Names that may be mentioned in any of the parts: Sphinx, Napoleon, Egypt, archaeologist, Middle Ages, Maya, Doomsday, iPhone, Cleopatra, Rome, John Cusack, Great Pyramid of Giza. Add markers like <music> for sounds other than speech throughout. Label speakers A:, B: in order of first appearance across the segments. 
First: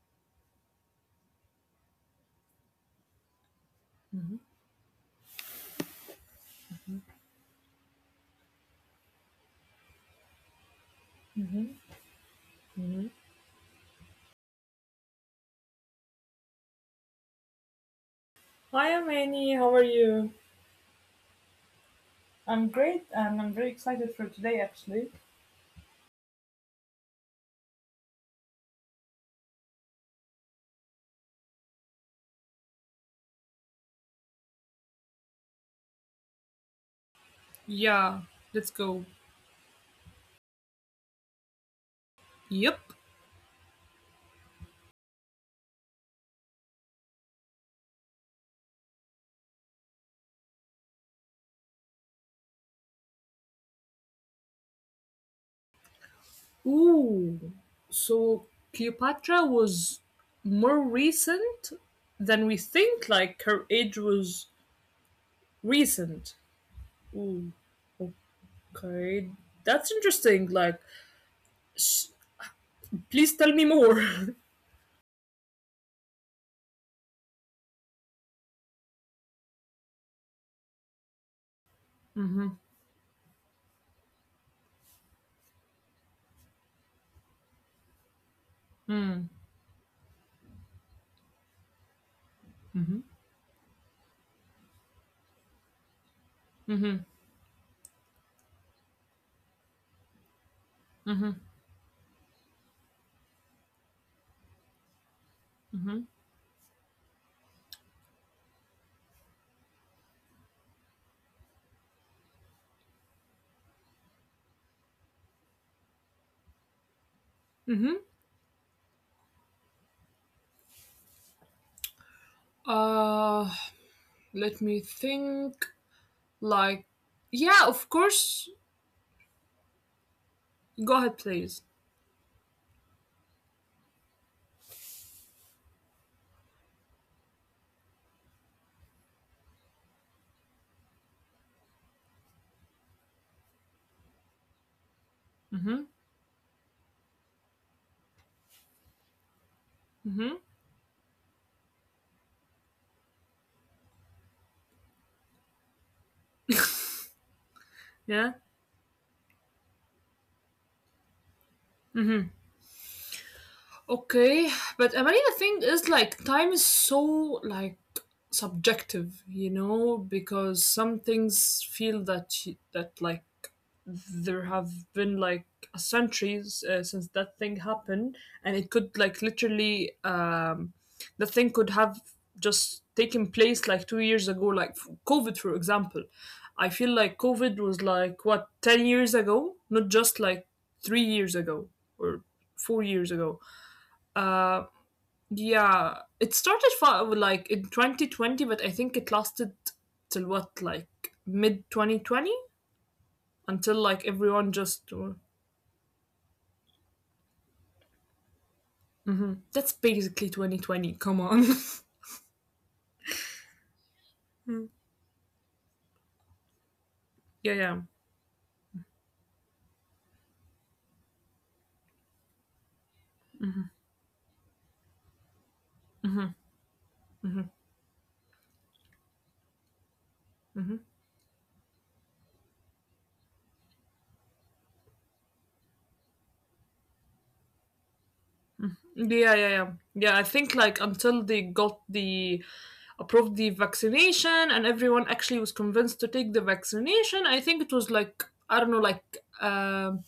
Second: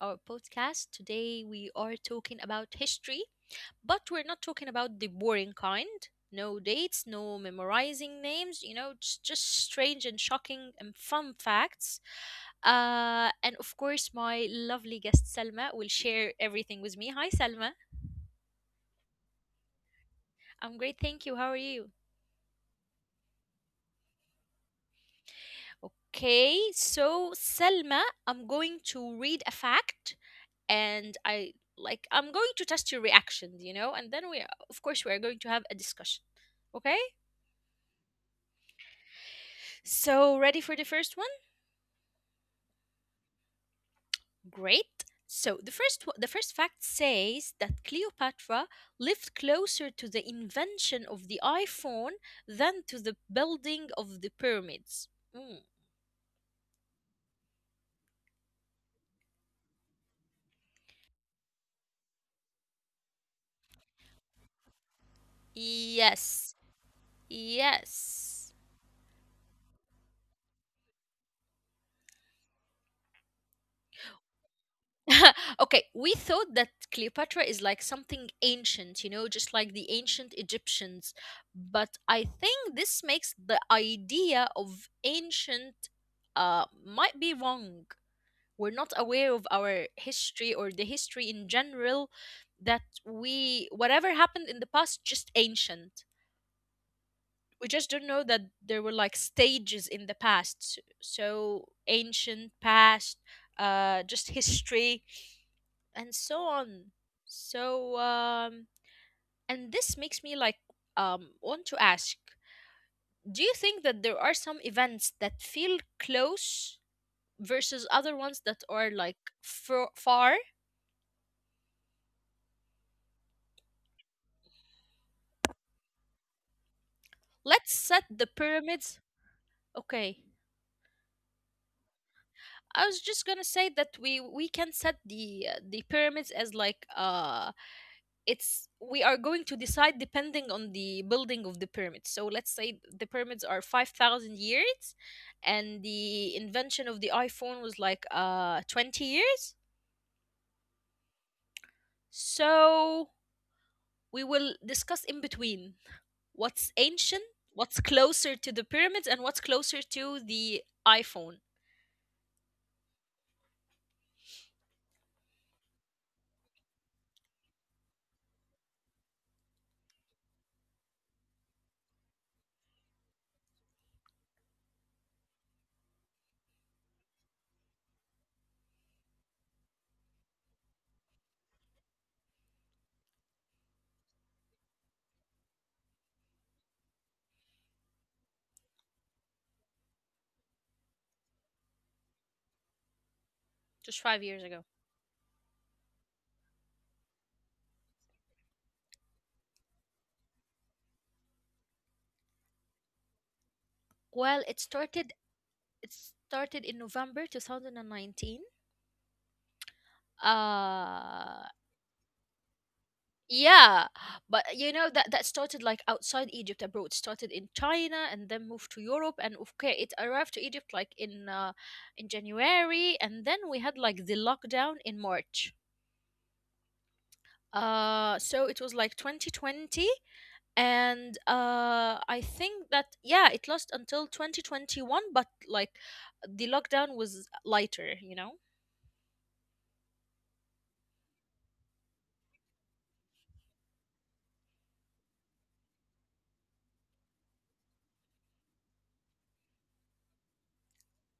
A: our podcast. Today, we are talking about history, but we're
B: hmm
A: not talking about the boring kind. No dates, no memorizing names, just strange and shocking and fun
B: hmm
A: facts.
B: hmm
A: And of course, my lovely guest Selma will share everything with me. Hi, Selma.
B: Hi, I'm Annie. How are you?
A: I'm great, thank you. How are you?
B: I'm great and I'm very excited for today actually.
A: Okay, so Selma, I'm going to read a fact and I'm going to test your reactions, and then we of course we are going to have a discussion. Okay?
B: Yeah, let's go.
A: So ready for the first one?
B: Yep.
A: Great. So the first fact says that Cleopatra lived closer to the invention of the iPhone than to the building of the pyramids. Mm.
B: Ooh. So Cleopatra was more recent than we think. Like, her age was
A: Yes.
B: recent. Ooh.
A: Yes.
B: Okay. That's interesting. Like, sh- please tell me more. <laughs>
A: <laughs> Okay, we thought that Cleopatra is like something ancient, just like the ancient Egyptians. But I think
B: Mm-hmm.
A: this makes the idea of ancient might be wrong. We're not aware of our history or the history in general that we, whatever happened in the past, just ancient.
B: Mm-hmm.
A: We just don't know that there were like stages in the past. So ancient, past, just history and so on. So, um, and this makes me want to ask, do you think that there are some events that feel close versus other ones
B: Mm-hmm.
A: that are like far?
B: Uh, let me think. Like,
A: Let's set the
B: yeah, of
A: pyramids.
B: course.
A: Okay.
B: Go ahead, please.
A: I was just gonna say that we can set the pyramids as like it's we are going to decide depending on the building of the pyramids, so let's say the pyramids are 5000 years and the
B: hmm
A: invention of the iPhone was like 20 years.
B: hmm
A: So we will discuss in between what's ancient, what's closer to the pyramids
B: Yeah.
A: and what's closer to the iPhone.
B: Okay, but I mean, the thing is, like, time is so like subjective, you know, because some things feel that that like there have been like centuries since that thing happened, and it could like literally, the thing could have just taken place like 2 years ago, like covid for example. I feel like covid was like what, 10 years ago, not just like 3 years ago or 4 years
A: Just 5
B: ago.
A: years ago.
B: uh yeah, it started like in 2020, but I think it lasted till what, like mid 2020,
A: well it
B: until like
A: started
B: everyone just
A: it started in November 2019.
B: Mhm. That's basically
A: uh
B: 2020. Come on. <laughs>
A: Yeah, but you know that that started like outside Egypt abroad. Started in China and then
B: Yeah,
A: moved to
B: yeah.
A: Europe, and okay, it arrived to Egypt like in January, and then we had like the lockdown in March. So it was like 2020, and
B: Mhm.
A: I think that yeah, it lasted until 2021, but like the lockdown was lighter, you know.
B: Yeah, yeah, yeah. Yeah, I think like until they got the approved the vaccination and everyone actually was convinced to take the vaccination, I think it was like, I don't know, like, um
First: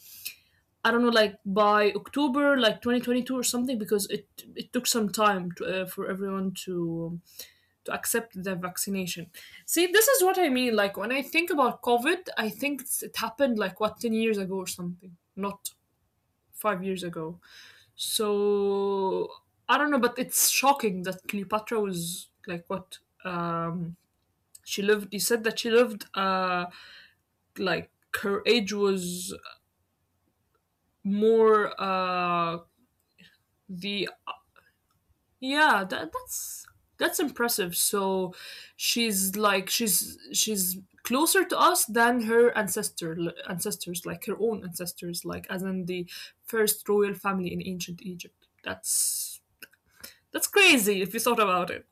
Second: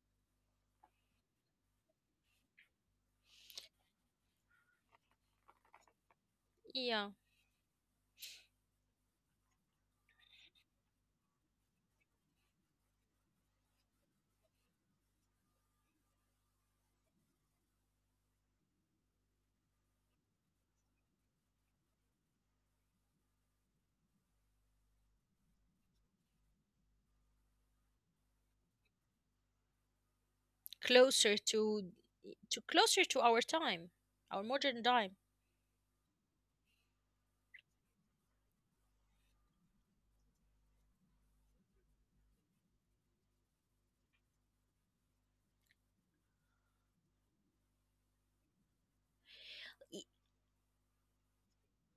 B: I don't know, like by October like 2022 or something, because it took some time to, for everyone
A: Yeah,
B: to accept the vaccination. See, this is what I mean, like when I think about COVID, I think it happened like what, 10 years ago or something. Not 5 years ago. So I don't know, but it's shocking that Cleopatra was like what, um she lived, you said that she lived like her age was
A: closer
B: more
A: to closer to our time,
B: the
A: our modern time.
B: yeah, that's impressive. So she's like she's closer to us than her ancestors, like her own ancestors, like as in the first royal family in ancient Egypt. That's crazy if you thought about it.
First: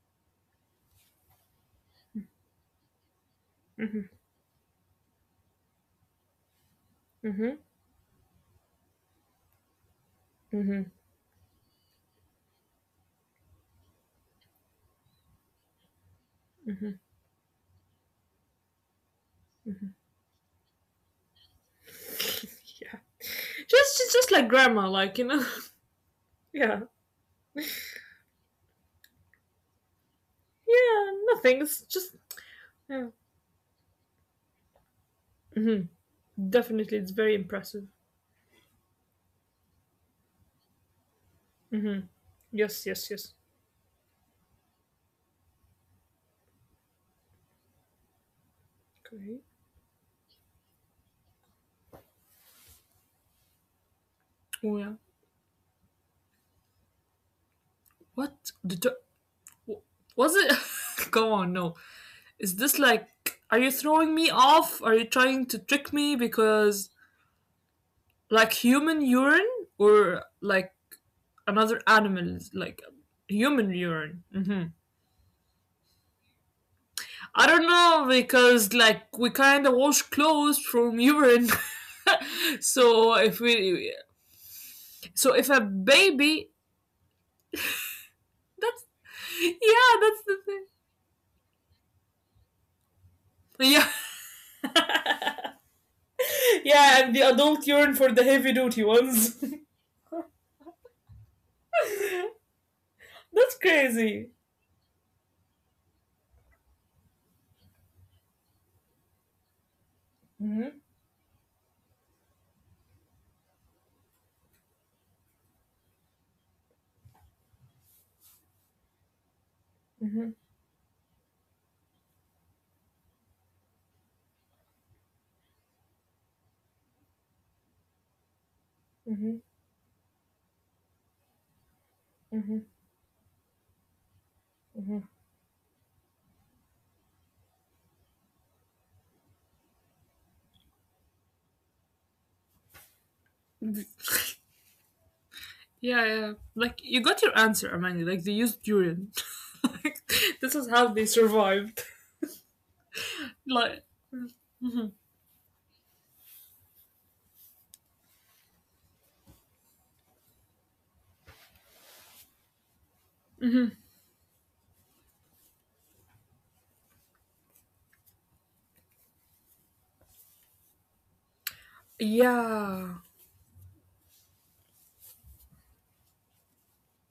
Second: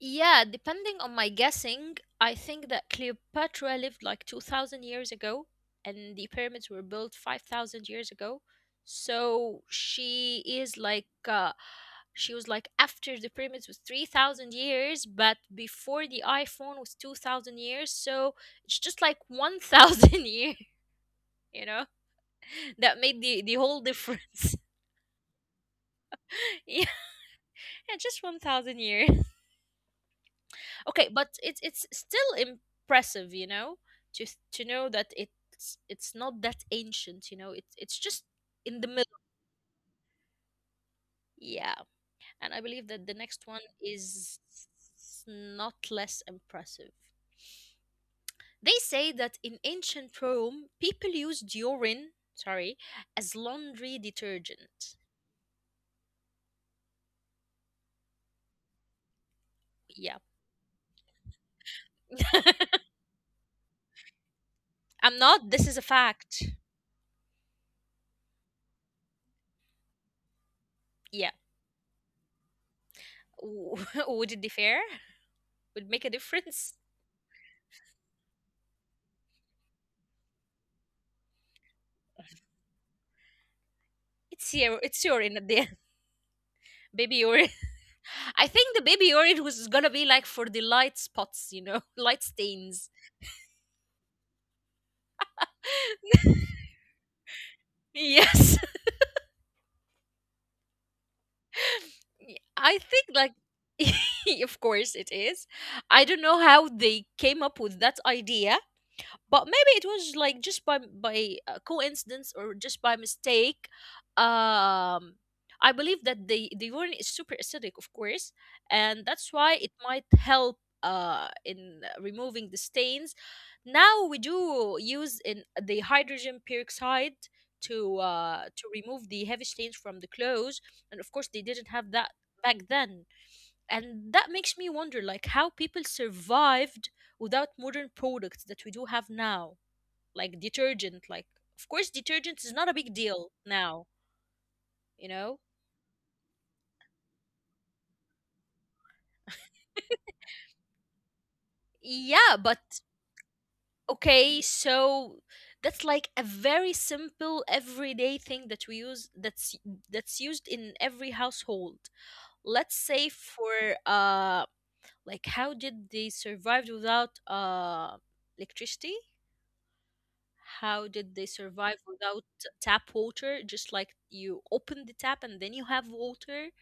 A: Yeah, depending on my guessing, I think that Cleopatra lived like 2000 years ago and the pyramids were built
B: Mm-hmm.
A: 5000 years ago. So
B: Mm-hmm.
A: she was like after the pyramids was 3000 years, but before the iPhone was 2000 years. So it's just like 1000 years, <laughs> you know?
B: Yeah.
A: That made the whole
B: Just like
A: difference.
B: grandma, like, you know. <laughs>
A: <laughs>
B: Yeah.
A: Yeah, just 1000 years. Okay,
B: Yeah.
A: but
B: Nothing. It's
A: it's
B: just.
A: still
B: Yeah.
A: impressive, you know, to know that
B: Mm-hmm.
A: it's not that
B: Definitely, it's
A: ancient,
B: very
A: you know.
B: impressive.
A: It's just in the middle. Yeah.
B: Mm-hmm.
A: And I
B: Yes.
A: believe that
B: Yes.
A: the
B: Yes.
A: next one is not less impressive. They say that
B: Okay.
A: in ancient Rome, people used urine, sorry, as laundry
B: Oh yeah.
A: detergent.
B: What the?
A: Yeah.
B: Was it? <laughs> Go on. No. Is this
A: <laughs>
B: like? Are you throwing me off? Are you
A: I'm
B: trying to
A: not. This is
B: trick
A: a
B: me?
A: fact.
B: Because like human urine, or like
A: Yeah.
B: another animal, like human urine.
A: <laughs>
B: Mm-hmm.
A: Would it differ? Would make a difference?
B: I don't know, because like we kind of wash clothes from urine. <laughs> so if we, so
A: It's
B: if a
A: your, it's urine at the
B: baby,
A: end, <laughs> baby urine.
B: that's
A: I think the
B: yeah,
A: baby
B: that's
A: orange
B: the
A: was
B: thing.
A: gonna be like for the light spots, you know, <laughs> light stains.
B: Yeah, <laughs> yeah, and the
A: <laughs>
B: adult urine for the heavy duty ones.
A: Yes.
B: <laughs>
A: <laughs>
B: That's
A: I think like
B: crazy.
A: <laughs> of course it is. I don't know how they came up with that idea, but maybe it
B: Mm-hmm.
A: was like just by coincidence or just by mistake. um I believe that the urine is super acidic, of course, and that's why
B: Mm-hmm.
A: it might help in removing the stains. Now we do use in the hydrogen peroxide to remove the heavy stains from the clothes, and of course they didn't have that back then. And that makes me wonder, like, how people survived without modern products that we do have now, like detergent. Like, of course detergent is not a big deal now, you know.
B: Yeah, yeah. Like you got your answer, Amani. Like they used urine. <laughs> Like this is how they survived.
A: Yeah, but
B: Like
A: okay, so that's like a very simple everyday thing that we use, that's used in every household. Let's say for like how did they survive without electricity? How did they survive without
B: yeah.
A: tap water? Just like you open the tap and then you have water.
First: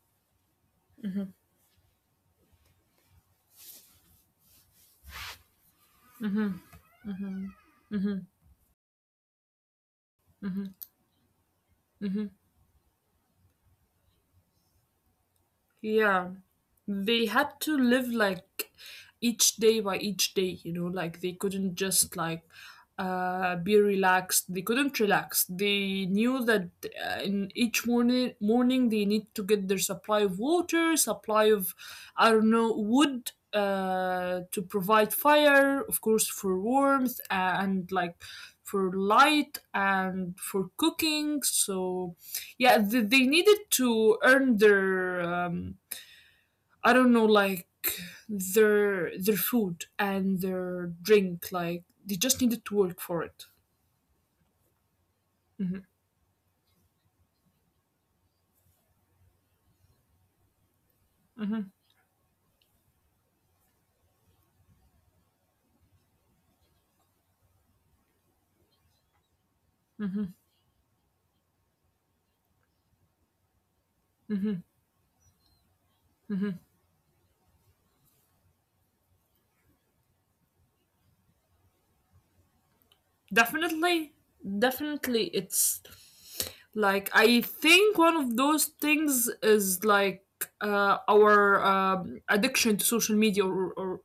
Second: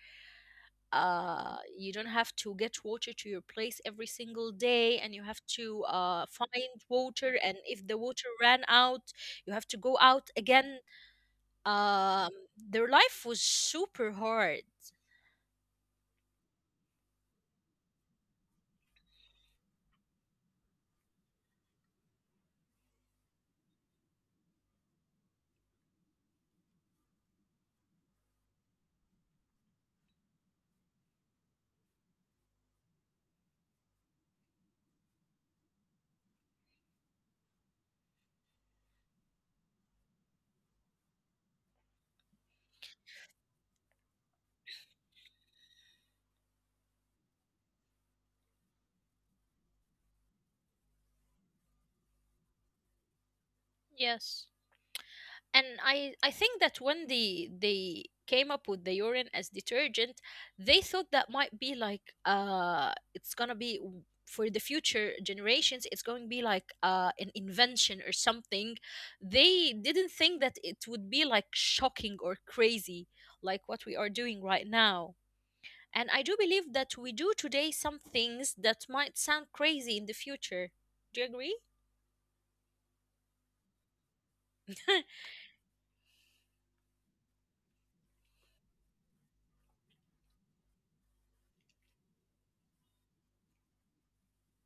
A: You don't have to get water to your place every single day, and you have to find water. And if the water ran out, you have to go out again. Um, their life was super hard.
B: Yeah. They had to live like each day by each day, you know, like they couldn't just like be relaxed. They couldn't relax. They knew that in each morning they need to get their supply of water, supply of, I don't know, wood, to provide fire, of course, for warmth and like for light and for cooking. So yeah, they needed to earn their I don't know, like their food and their drink. Like they just needed to work for it.
A: Yes. And
B: hmm
A: I think that when they came up with the urine as detergent, they thought that might be like it's gonna be for the future generations, it's going to be like an invention or something. They didn't think that it would be like shocking or crazy, like what we are doing right now. And I do believe that we do today some things that might sound crazy in the future. Do you agree?
B: Definitely, definitely. It's like I think one of those things is like our addiction to social media, or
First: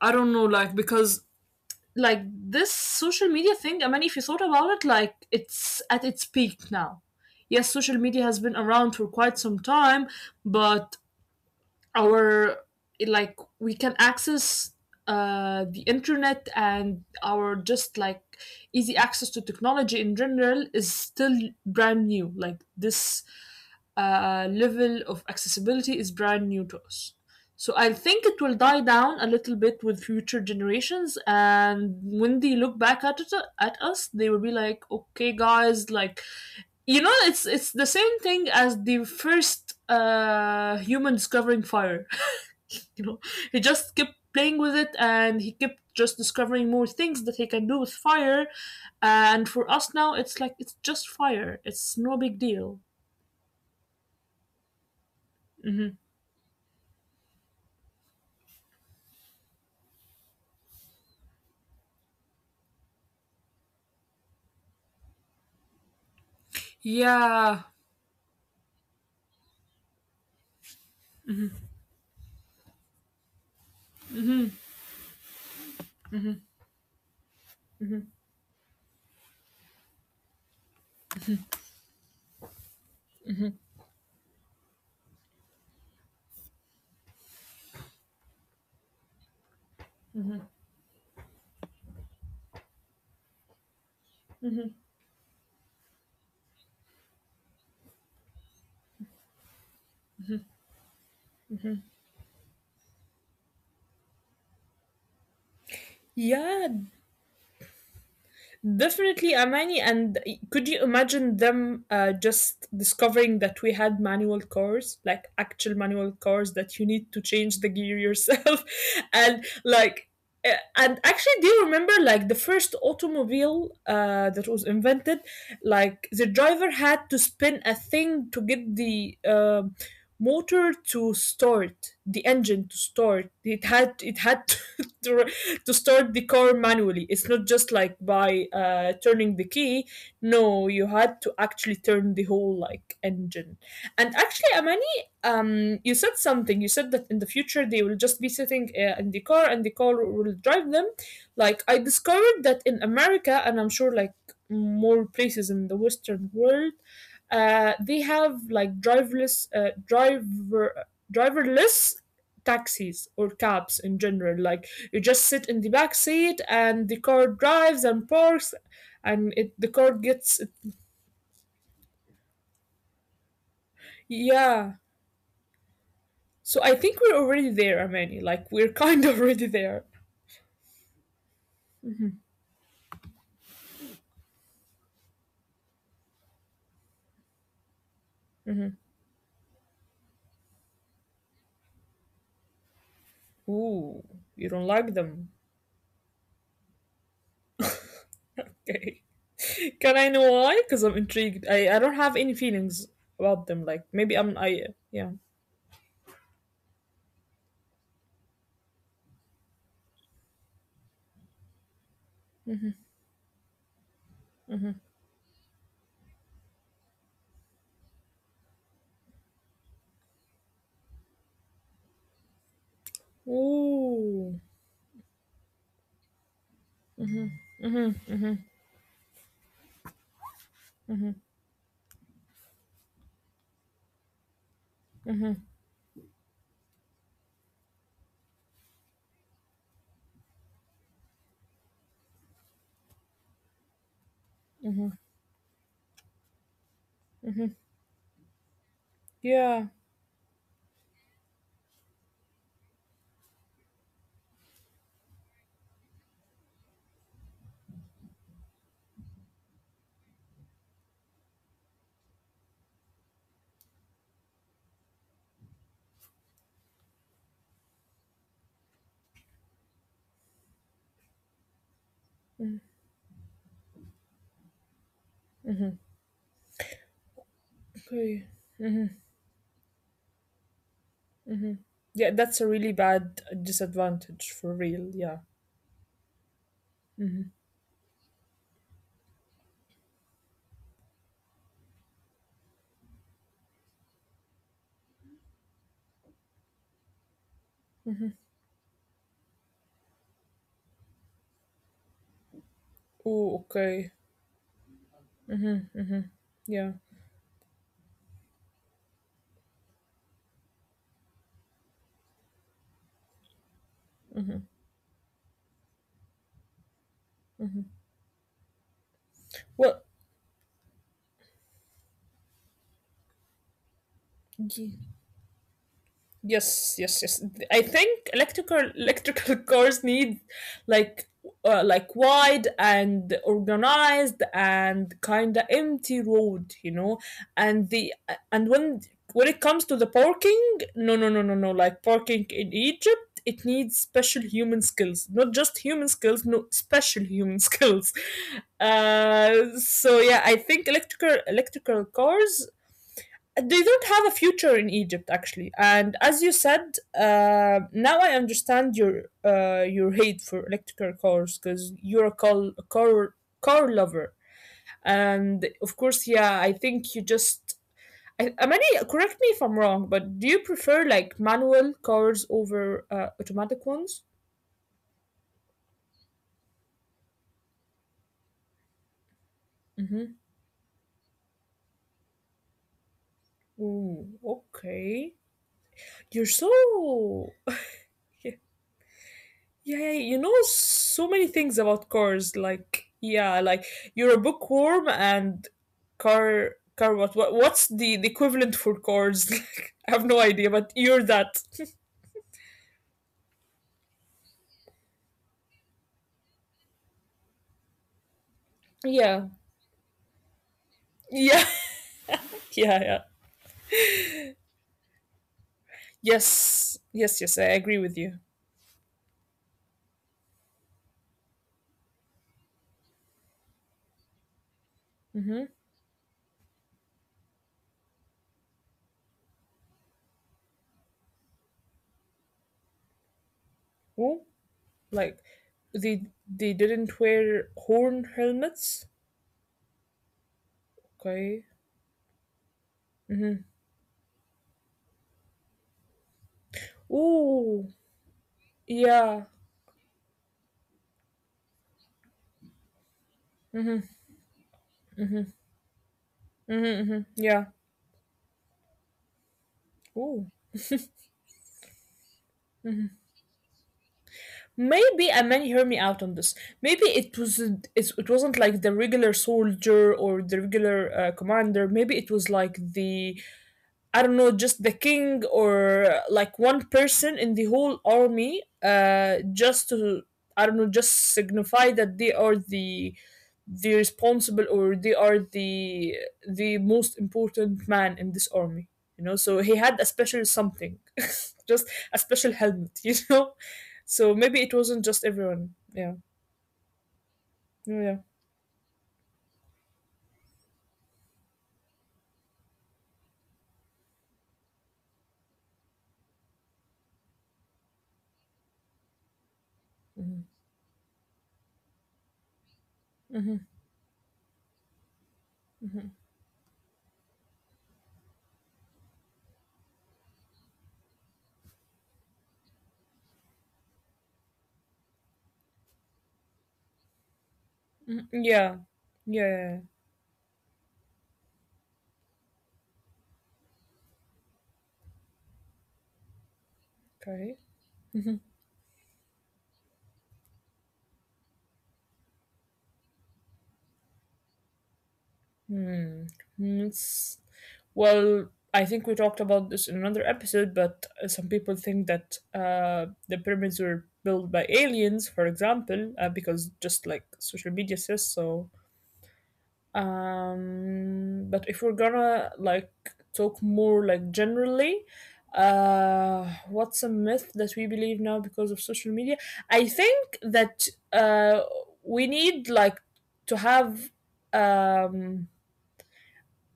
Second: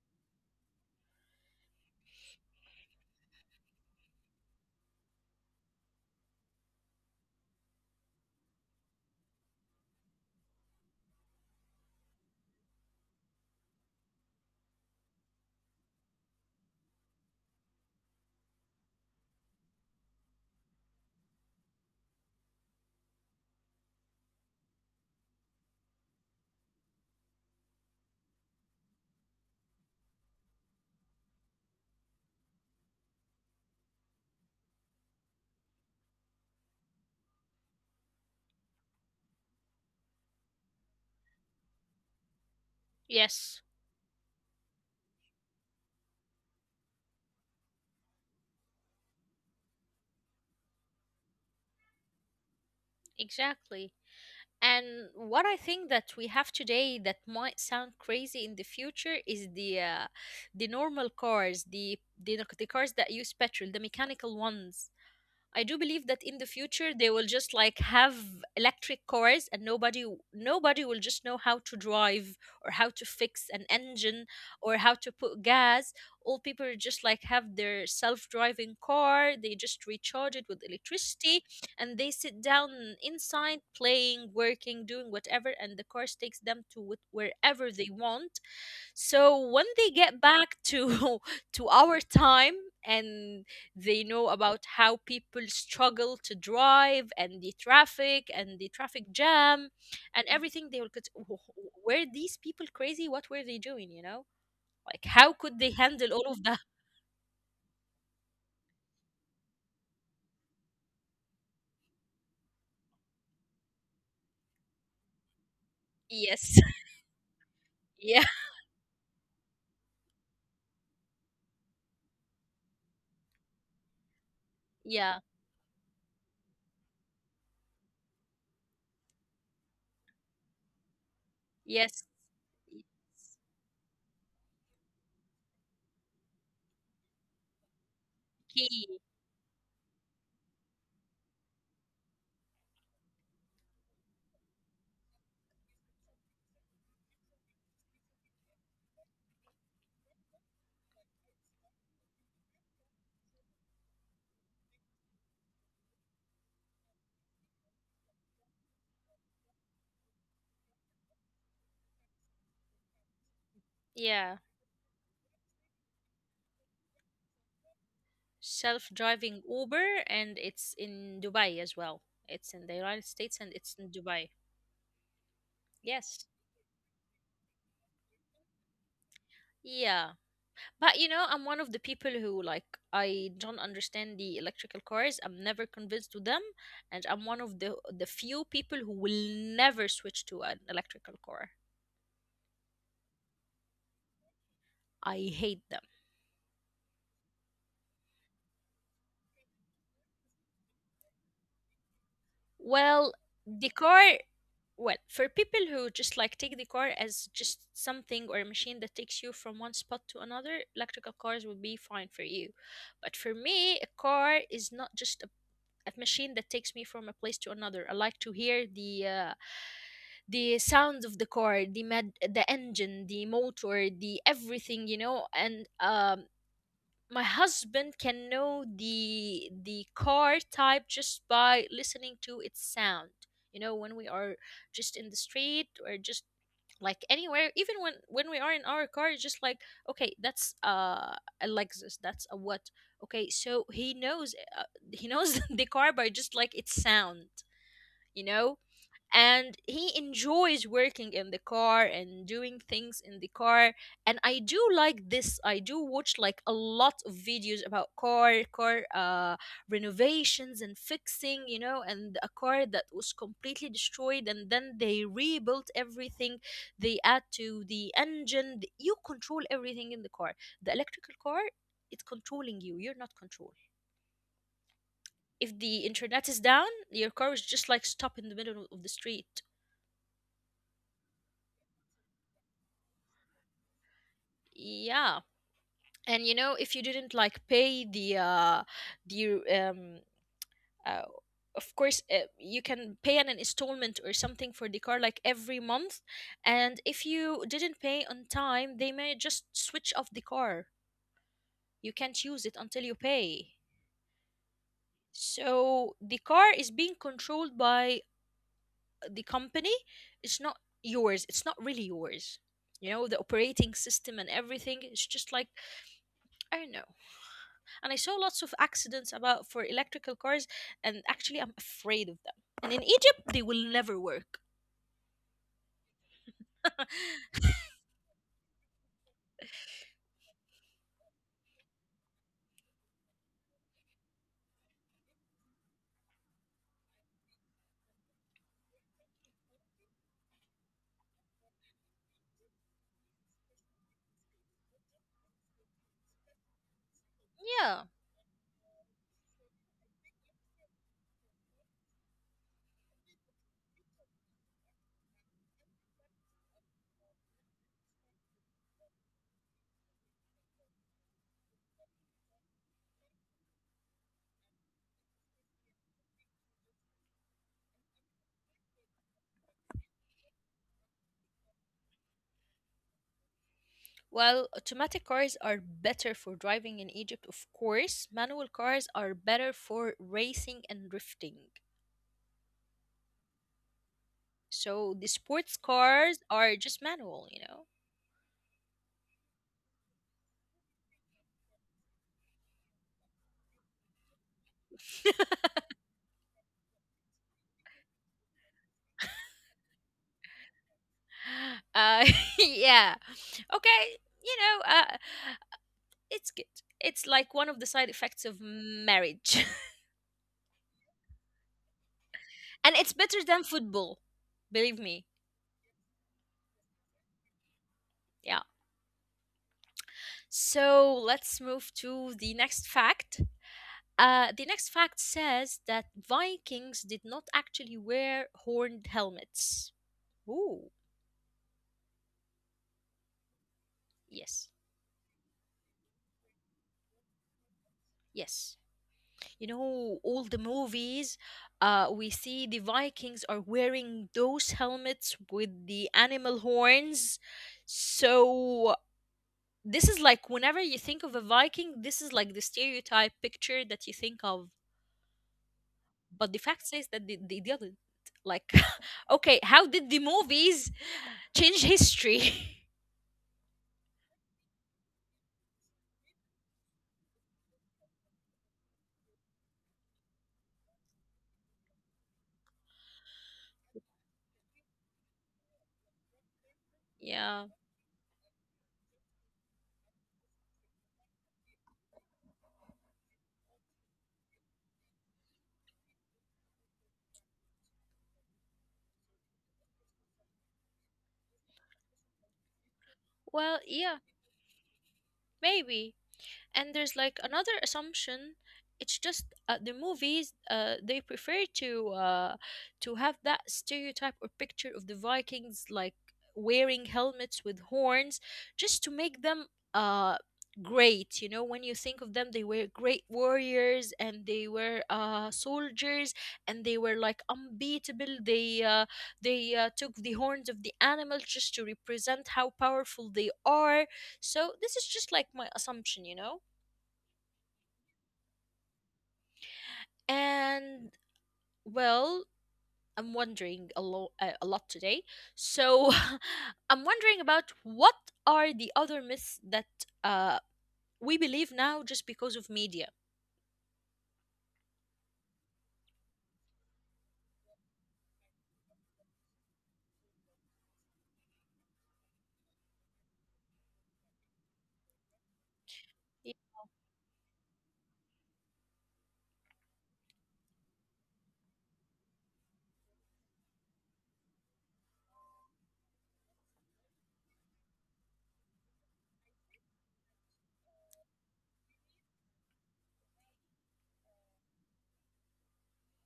B: I don't know, like because like this social media thing. I mean, if you thought about it, like it's at its peak now. Yes, social media has been around for quite some time, but our it, like we can access the internet and our just like easy access to technology in general is still brand new. Like this level of accessibility is brand new to us. So I think it will die down a little bit with future generations, and when they look back at it, at us, they will be like, "Okay, guys, like, you know, it's the same thing as the first human discovering fire. <laughs> You know,
A: <laughs>
B: he
A: Yes,
B: just kept playing with it, and he kept just discovering more things that he can do with fire. And for us now, it's like it's just fire, it's no big deal.
A: exactly. And what I think that we have today that might sound crazy in the future is the normal cars, the cars that use petrol, the mechanical ones. I do believe that in the future they will
B: Yeah.
A: just like have electric cars, and nobody, nobody will just know how to drive or how to fix an engine or how to put gas. All people just like have their self-driving car, they just recharge it with electricity, and they sit down inside playing, working, doing whatever, and the car takes them to wherever they want. So when they get back to <laughs> to our time, and they know about how people struggle to drive and the traffic jam and everything, they will get, Were these people crazy? What were they doing? You know, like how could they handle all
B: Yeah,
A: of that?"
B: definitely, Amani. And could you imagine them just discovering that we had manual cars, like actual manual cars that you
A: Yes,
B: need to
A: <laughs>
B: change the gear yourself?
A: yeah,
B: <laughs> And like, and actually, do you remember like the first automobile that was invented?
A: yeah,
B: Like, the driver had to spin a thing to get the. Motor to start the engine to
A: yes,
B: start, it had <laughs> to, <laughs> to start the car manually. It's not just like by turning the
A: key,
B: key. No, you had to actually turn the whole like engine. And actually, Amani, you said something. You said that in the future they will just be sitting in the car and the car will drive them. Like I discovered that in America, and I'm sure like more places in the Western world, they have like driverless, driverless taxis or cabs in general. Like you
A: yeah.
B: just sit in the back seat and the car drives and parks, and it the car
A: Self-driving
B: gets
A: Uber, and it's in Dubai as well. It's in the United States and it's in
B: yeah.
A: Dubai.
B: So I think
A: Yes.
B: we're already there, Amani. Like we're <laughs> kind of already there.
A: Yeah. But you know, I'm one of the people who like I don't understand the electrical cars. I'm never convinced to them, and I'm one of the few people who will never switch to an electrical car.
B: Ooh, you don't like them.
A: I hate them.
B: Okay. <laughs> Can I know why? Because I'm intrigued. I don't have any feelings about them. Like
A: Well,
B: maybe I'm
A: the
B: I
A: car.
B: yeah.
A: Well, for people who just like take the car as just something or a machine that takes you from one spot to another, electrical cars would be fine for you. But for me, a car is not just a machine that takes me from a place to another. I like to hear the sound of the car, the the engine, the
B: Ooh.
A: motor, the everything, you know. And my husband can know the car type just by listening to its sound, you know. When we are just in the street or just like anywhere, even when we are in our car, it's just like, okay, that's a Lexus, that's a what. Okay, so he knows <laughs> the car by just like its sound, you know.
B: Yeah.
A: And he enjoys working in the car and doing things in the car. And I do like this. I do watch like a lot of videos about car renovations and fixing, you know, and a car that was completely destroyed and then they rebuilt everything. They add to the engine, you control everything in the car. The electrical car, it's controlling you, you're not control. If the internet is down, your car is
B: Okay.
A: just like stop in the middle of the street.
B: Yeah, that's a really bad disadvantage for real. Yeah.
A: Yeah. And you know, if you didn't like pay the the um uh, of course you can pay an installment or something for the car like every month, and if you didn't pay on time, they may just switch off the car. You can't use it
B: Ooh,
A: until you
B: okay.
A: pay.
B: Yeah.
A: So the car is being controlled by the company. It's not yours, it's not really yours, you know. The operating system and everything, it's just like, I don't know. And I saw lots of
B: Well,
A: accidents about for electrical cars, and actually I'm afraid of them. And in Egypt, they will never
B: y-
A: work.
B: yes, yes, yes. I think
A: <laughs>
B: electrical <laughs> cars need like like wide and organized and kind of empty road, you know. And the and when it comes to the parking, no, no, no, no, no. Like parking in Egypt. It needs special human skills, not just human skills, no special human <laughs> skills.
A: Yeah.
B: So yeah, I think electrical cars they don't have a future in Egypt actually. And as you said, now I understand your hate for electrical cars because you're a car, car lover. And of course, yeah, I think you just. I, Amani, correct me if I'm wrong, but do you prefer like manual cars over automatic ones?
A: Well, automatic cars are better for driving in Egypt, of course. Manual cars are
B: Mm-hmm.
A: better for racing and drifting.
B: Ooh, okay.
A: So the
B: You're
A: sports
B: so
A: cars are just manual, you know.
B: Yeah, yeah, yeah. You know so many things about cars. Like, yeah, like you're a bookworm and
A: <laughs>
B: car what, what's the equivalent for cars? <laughs> Like, I have no idea, but you're that. <laughs>
A: Uh, <laughs> yeah. Okay. You know, it's good. It's like one of the side effects of
B: Yeah.
A: marriage.
B: Yeah. <laughs> Yeah, yeah.
A: And it's better than football, believe me.
B: Yes. Yes, yes, I agree with you.
A: Yeah, so let's move to the next fact. The
B: Mhm.
A: next fact says that Vikings did not actually wear horned helmets. Ooh,
B: Oh, like
A: yes.
B: they didn't wear horn helmets.
A: Yes, you know all
B: Okay.
A: the movies. We
B: Mhm.
A: see the Vikings are wearing those helmets with the animal
B: Oh.
A: horns.
B: Yeah.
A: So this is like whenever you think of a Viking, this is like the stereotype picture that you think of.
B: Mhm. Mhm,
A: But the
B: yeah.
A: fact says that they didn't. Like, <laughs>
B: Oh.
A: okay, how did the movies change history?
B: Maybe, I mean, hear me out on this. Maybe it was it wasn't like the regular soldier or the regular commander. Maybe it was like the I don't know, just the king or like one person in the whole
A: <laughs> Yeah,
B: army, just to I don't know, just signify that they are the responsible, or they are the most important man in this army. You know, so he had a special something, <laughs> just a special helmet. <laughs> You know,
A: well,
B: so maybe
A: yeah,
B: it wasn't just everyone. Yeah,
A: maybe. And there's like
B: oh, yeah,
A: another assumption. It's just the movies, they prefer to to have that stereotype or picture of the Vikings like wearing helmets with horns, just to make them uh, great. You know, when you think of them, they were great warriors, and they were soldiers, and they were like unbeatable. They took the horns of the animals just to represent how powerful they are. So this is just like my assumption,
B: yeah, yeah. Yeah. Yeah.
A: And, well, I'm wondering a lot today. So <laughs> I'm
B: Okay.
A: wondering about
B: Mm-hmm.
A: what are the other myths that uh, we believe now just because of media.
B: Hmm. Hmm, it's well. I think we talked about this in another episode, but some people think that the pyramids were built by aliens, for example, because
A: Y-
B: just like social media says so. But if we're gonna like talk more like generally, what's a myth that we believe now because of social media? I think that uh, we need like to have um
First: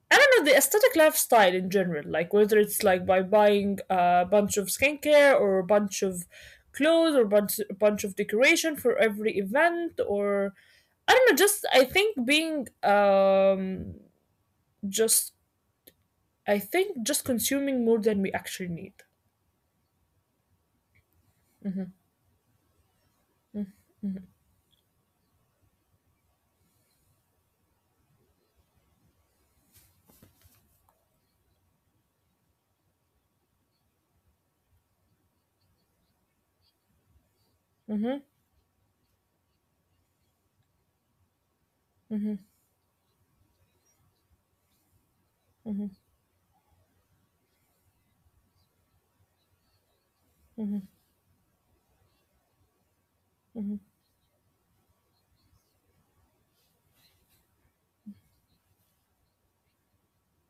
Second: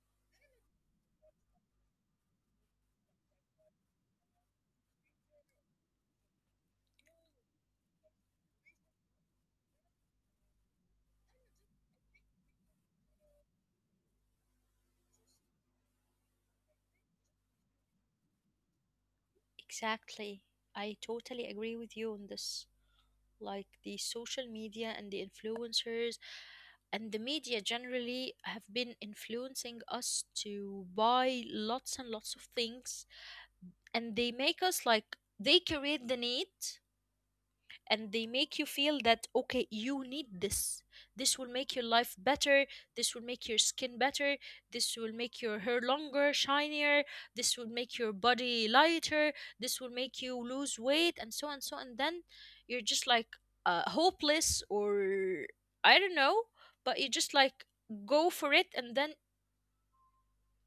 B: I don't know, the aesthetic lifestyle in general, like whether it's like by buying a bunch of skincare or a bunch of clothes or bunch a bunch of decoration for every event, or I don't know, just I think being just I think just consuming more than we actually need.
A: Exactly. I totally agree with you on this. Like, the social media and the influencers and the media generally have been influencing us to buy lots and lots of things, and they make us like, they create the need, and they
B: Mm-hmm,
A: make you feel that okay, you need this, this will make your life
B: mm-hmm,
A: better, this will make your skin better, this will make your hair
B: mm-hmm,
A: longer, shinier, this will make your body lighter, this will make you lose
B: mm-hmm,
A: weight, and so on, so on. And then you're just like,
B: mm-hmm.
A: hopeless, or I don't know, but you just like go for it, and then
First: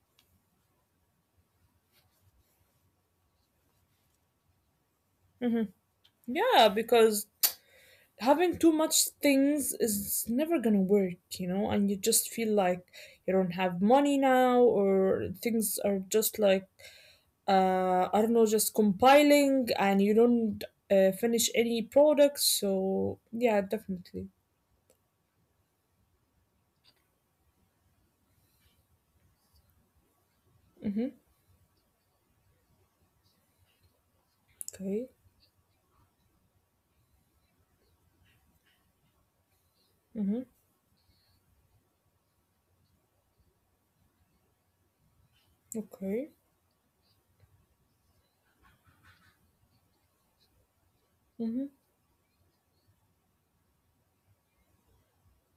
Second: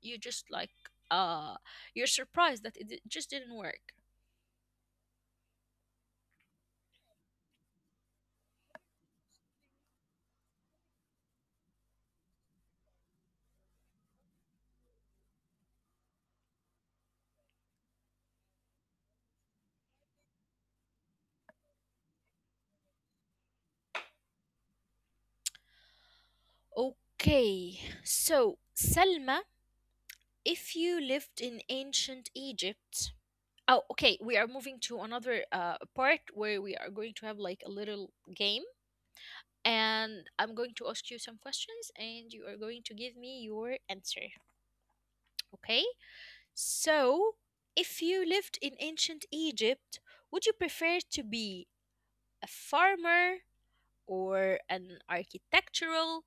A: you just like uh you're surprised that it just didn't work.
B: Yeah, because having too much things is never gonna work, you know, and you just feel like you don't have money now, or things are just like I don't know, just compiling and you don't finish any products. So yeah, definitely.
A: Okay, so Selma, if you
B: Mm-hmm.
A: lived in ancient Egypt, oh, okay, we are moving to another
B: Okay.
A: part where we are going to have like a little game, and I'm going
B: Mm-hmm.
A: to ask you some questions, and you are going to give me your answer. Okay,
B: Okay.
A: so if you lived in ancient Egypt, would you prefer to be
B: Mm-hmm.
A: a farmer or an architectural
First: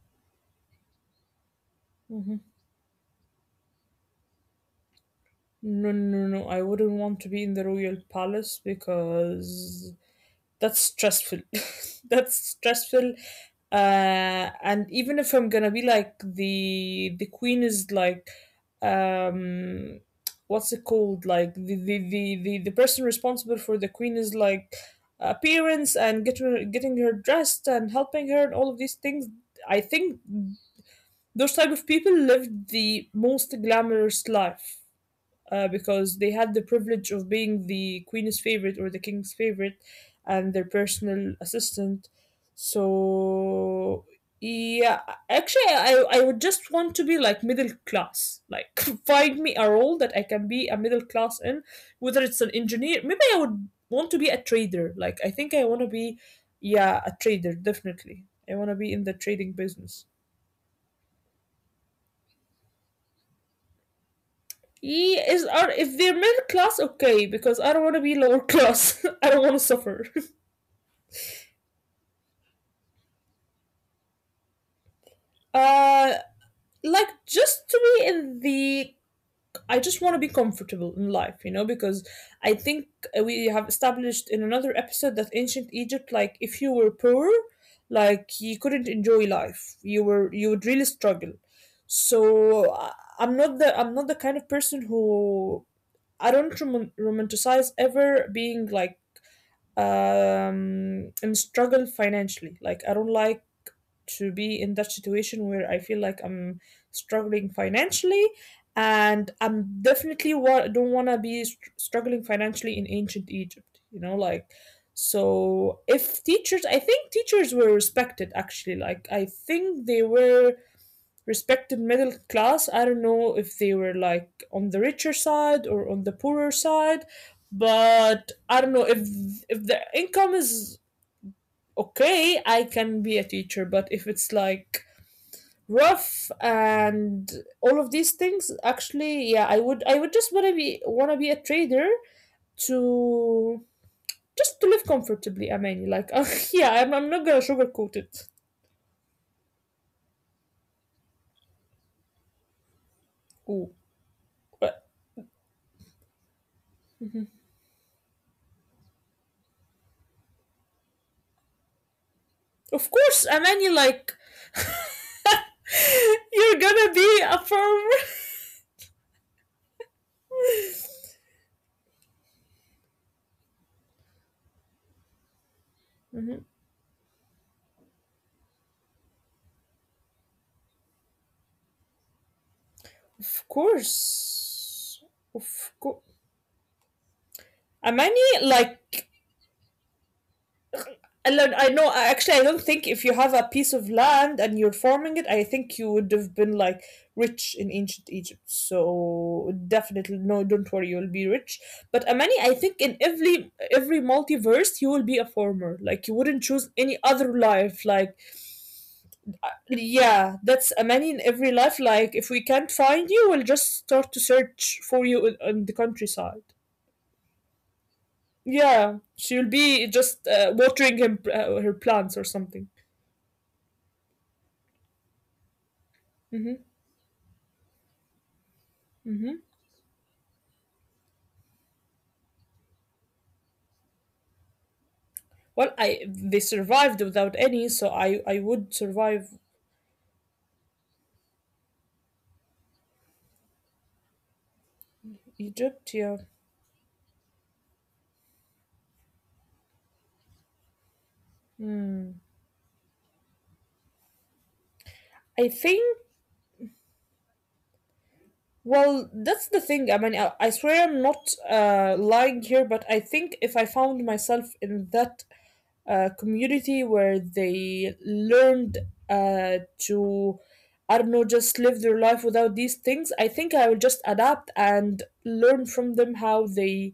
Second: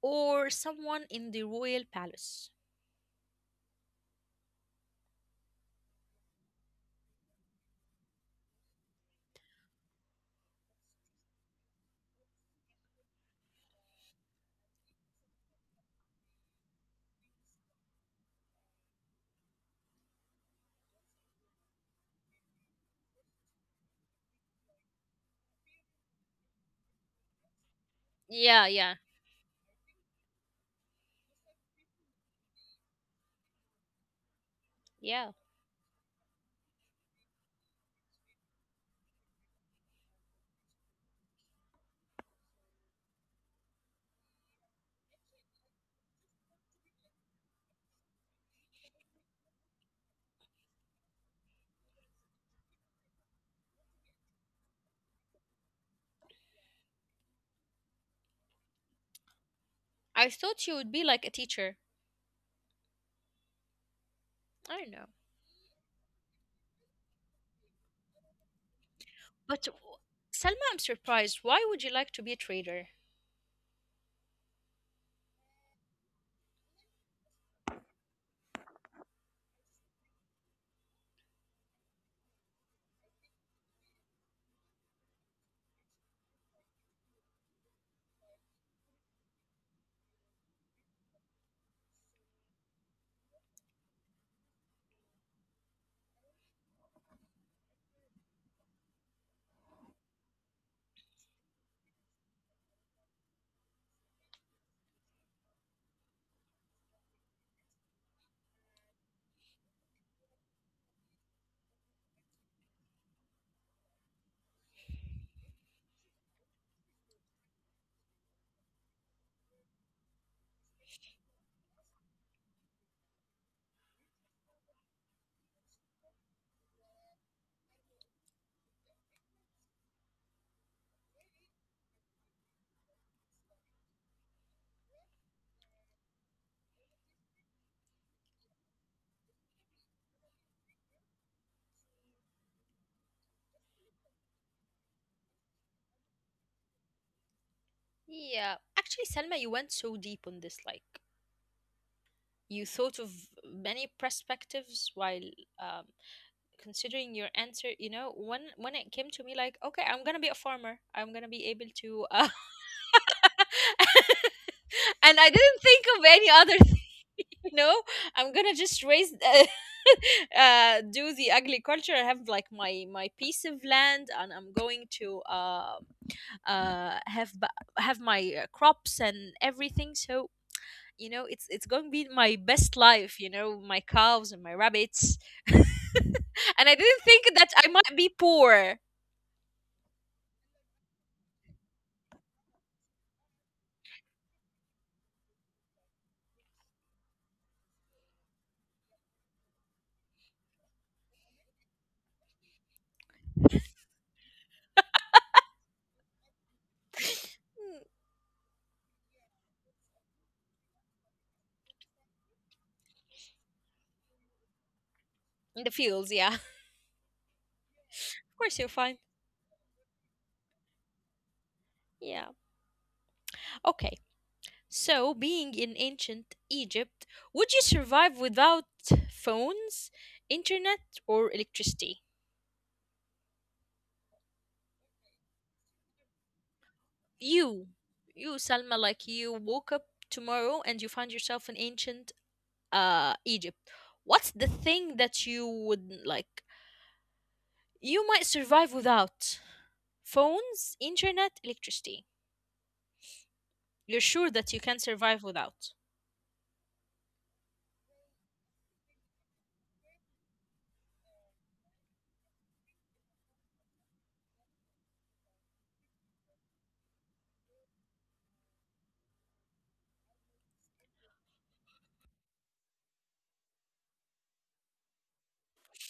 A: or someone in the royal
B: Mm-hmm.
A: palace?
B: No, no, no. I wouldn't want to be in the royal palace because that's stressful <laughs> that's stressful. And even if I'm gonna be like the queen is like, um what's it called, like the person responsible for the queen is like appearance and getting her dressed and helping her and all of these
A: Yeah,
B: things,
A: yeah,
B: I think those type of people live the most glamorous life
A: yeah.
B: because they had the privilege of being the queen's favorite or the king's favorite and their personal assistant. So yeah, actually, I would just want to be like middle class. Like <laughs> find me a role that I can be a middle class in, whether it's an engineer. Maybe I would want to be a trader. Like I think I want to be, yeah, a trader definitely. I want to be in the trading business.
A: I thought you would be like a teacher. I
B: Ye-
A: don't know.
B: is are If they're middle class, okay, because I don't want to be lower class. <laughs> I don't want to
A: But
B: suffer.
A: w- Selma, I'm surprised. Why would you like to be a trader?
B: <laughs> uh like just to be in the, I just want to be comfortable in life, you know, because I think we have established in another episode that ancient Egypt, like if you were poor, you couldn't enjoy life, you were, you would really struggle. So I'm not the kind of person who, I don't romanticize ever being like, and struggle financially. Like I don't like to be in that situation where I feel like I'm struggling financially, and I'm definitely don't want to be struggling financially in ancient Egypt, you know, like. So if teachers, I think teachers were respected, actually, like I think they were respected middle class. I don't know if they were like on the richer side or on the poorer side, but I don't know if the income is okay, I can be a teacher, but if it's like rough and all of these things, actually, yeah, I would, I would just want to be a trader to, just to live comfortably, Amani, like. <laughs> Yeah, I'm not gonna sugarcoat it.
A: Yeah, actually, Selma, you went so deep on this. Like, you
B: Ooh.
A: thought of
B: But
A: many perspectives while, um, considering your answer. You know, when it came to me, like, okay, I'm gonna be a farmer. I'm gonna be able
B: of
A: to,
B: course, Amani, like.
A: <laughs> and
B: <laughs>
A: I
B: You're
A: didn't think
B: gonna
A: of
B: be
A: any
B: a
A: other thing.
B: firm.
A: You know, I'm gonna just raise, <laughs> do the agriculture. I have like my piece of land, and I'm going to,
B: Mhm.
A: uh, have ba- have my crops and everything. So you know, it's going to be my
B: Of
A: best life. You know, my
B: course.
A: cows and my
B: Of course.
A: rabbits. <laughs> And I didn't
B: Amani,
A: think that I
B: like,
A: might be poor.
B: I know, actually, I don't think, if you have a piece of land and you're farming it, I think you would have been, like, rich in ancient Egypt. So, definitely, no, don't worry, you'll be rich. But Amani, I think in every multiverse, you will be a farmer. Like, you wouldn't choose any other life. Like,
A: Mm,
B: yeah, that's a man in every life. Like, if we can't find you, we'll just start to search for you in the countryside.
A: in the fields. Yeah, <laughs> of
B: Yeah, she'll
A: course you're
B: be
A: fine.
B: just watering him her plants or something.
A: Yeah. Okay. So, being
B: Hmm.
A: in ancient Egypt, would you survive
B: Hmm.
A: without phones, internet, or electricity?
B: Well, I, they survived without any, so I
A: You,
B: would survive.
A: Salma, like you woke up tomorrow and you find yourself in ancient Egypt, what's the
B: Egypt.
A: thing
B: Yeah,
A: that you would like you might survive without? Phones, internet, electricity. You're sure
B: I
A: that you can
B: think.
A: survive without.
B: Well, that's the thing. I mean, I swear I'm not lying here, but I think if I found myself in that community where they learned to, I don't know, just live their life without these things, I think I would just adapt and learn from them how they,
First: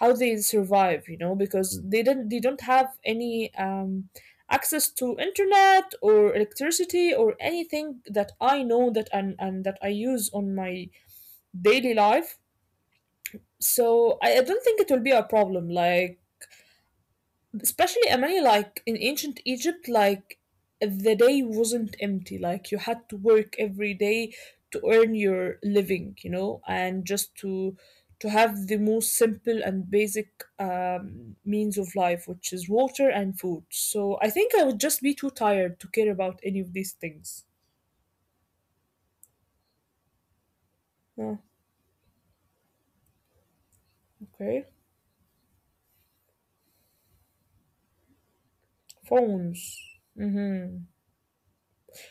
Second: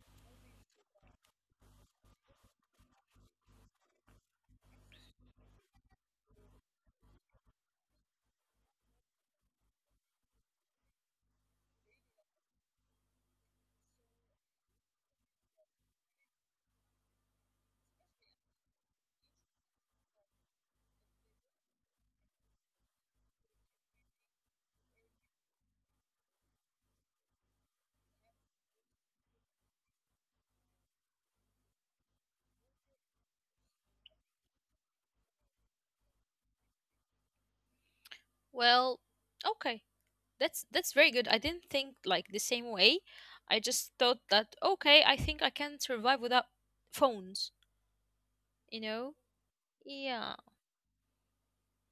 B: how they survive. You know, because, mm, they didn't, they don't have any access to internet or electricity or anything that I know that, and that I use on my daily life. So I don't think it will be a problem. Like especially Amani, like in ancient Egypt, like the day wasn't empty. Like you had to work every day to earn your living, you know, and just to have the most simple and basic means of life, which is water and food. So I think I would just be too tired to care about any of these things.
A: Well, okay. That's
B: Oh,
A: very good. I didn't think like the same way. I just thought
B: okay.
A: that okay, I think I can survive without phones, you know?
B: Phones.
A: Yeah,
B: Mm-hmm.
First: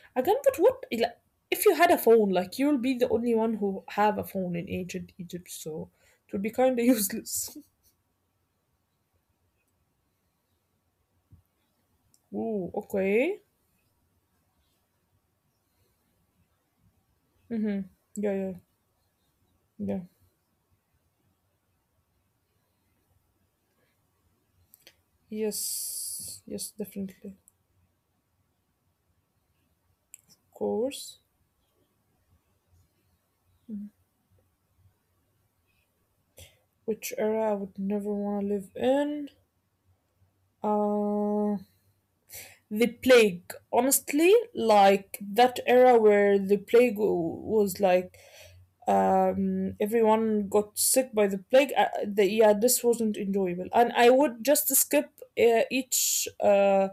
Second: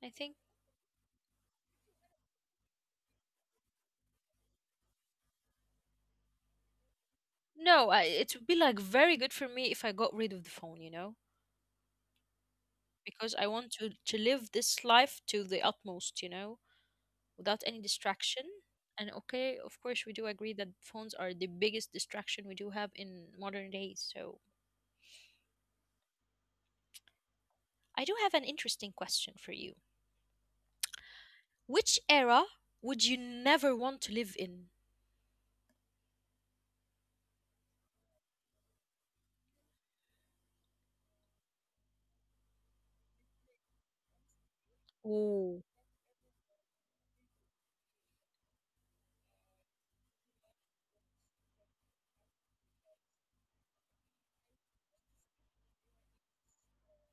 A: I
B: I
A: think
B: can't. But what? Like, if you had a phone, like you'll be the only one who have a phone in ancient Egypt, so it would be kind of <laughs> useless.
A: no, it would be like very good for me if I got rid of the phone, you know?
B: Ooh,
A: Because
B: okay.
A: I want to live this life to the utmost, you know? Without any
B: Mm-hmm. Yeah,
A: distraction.
B: yeah,
A: And okay, of course,
B: yeah.
A: we do agree that phones are the biggest distraction we do have in modern days. So
B: Yes, yes, definitely. Of
A: I do have an interesting question for you.
B: course.
A: Which era would you never want to live in?
B: Which era I would never want to live in? Uh, the plague. Honestly, like
A: Oh,
B: that era where the plague was like, everyone got sick by the plague. Yeah, this wasn't enjoyable, and I would just skip each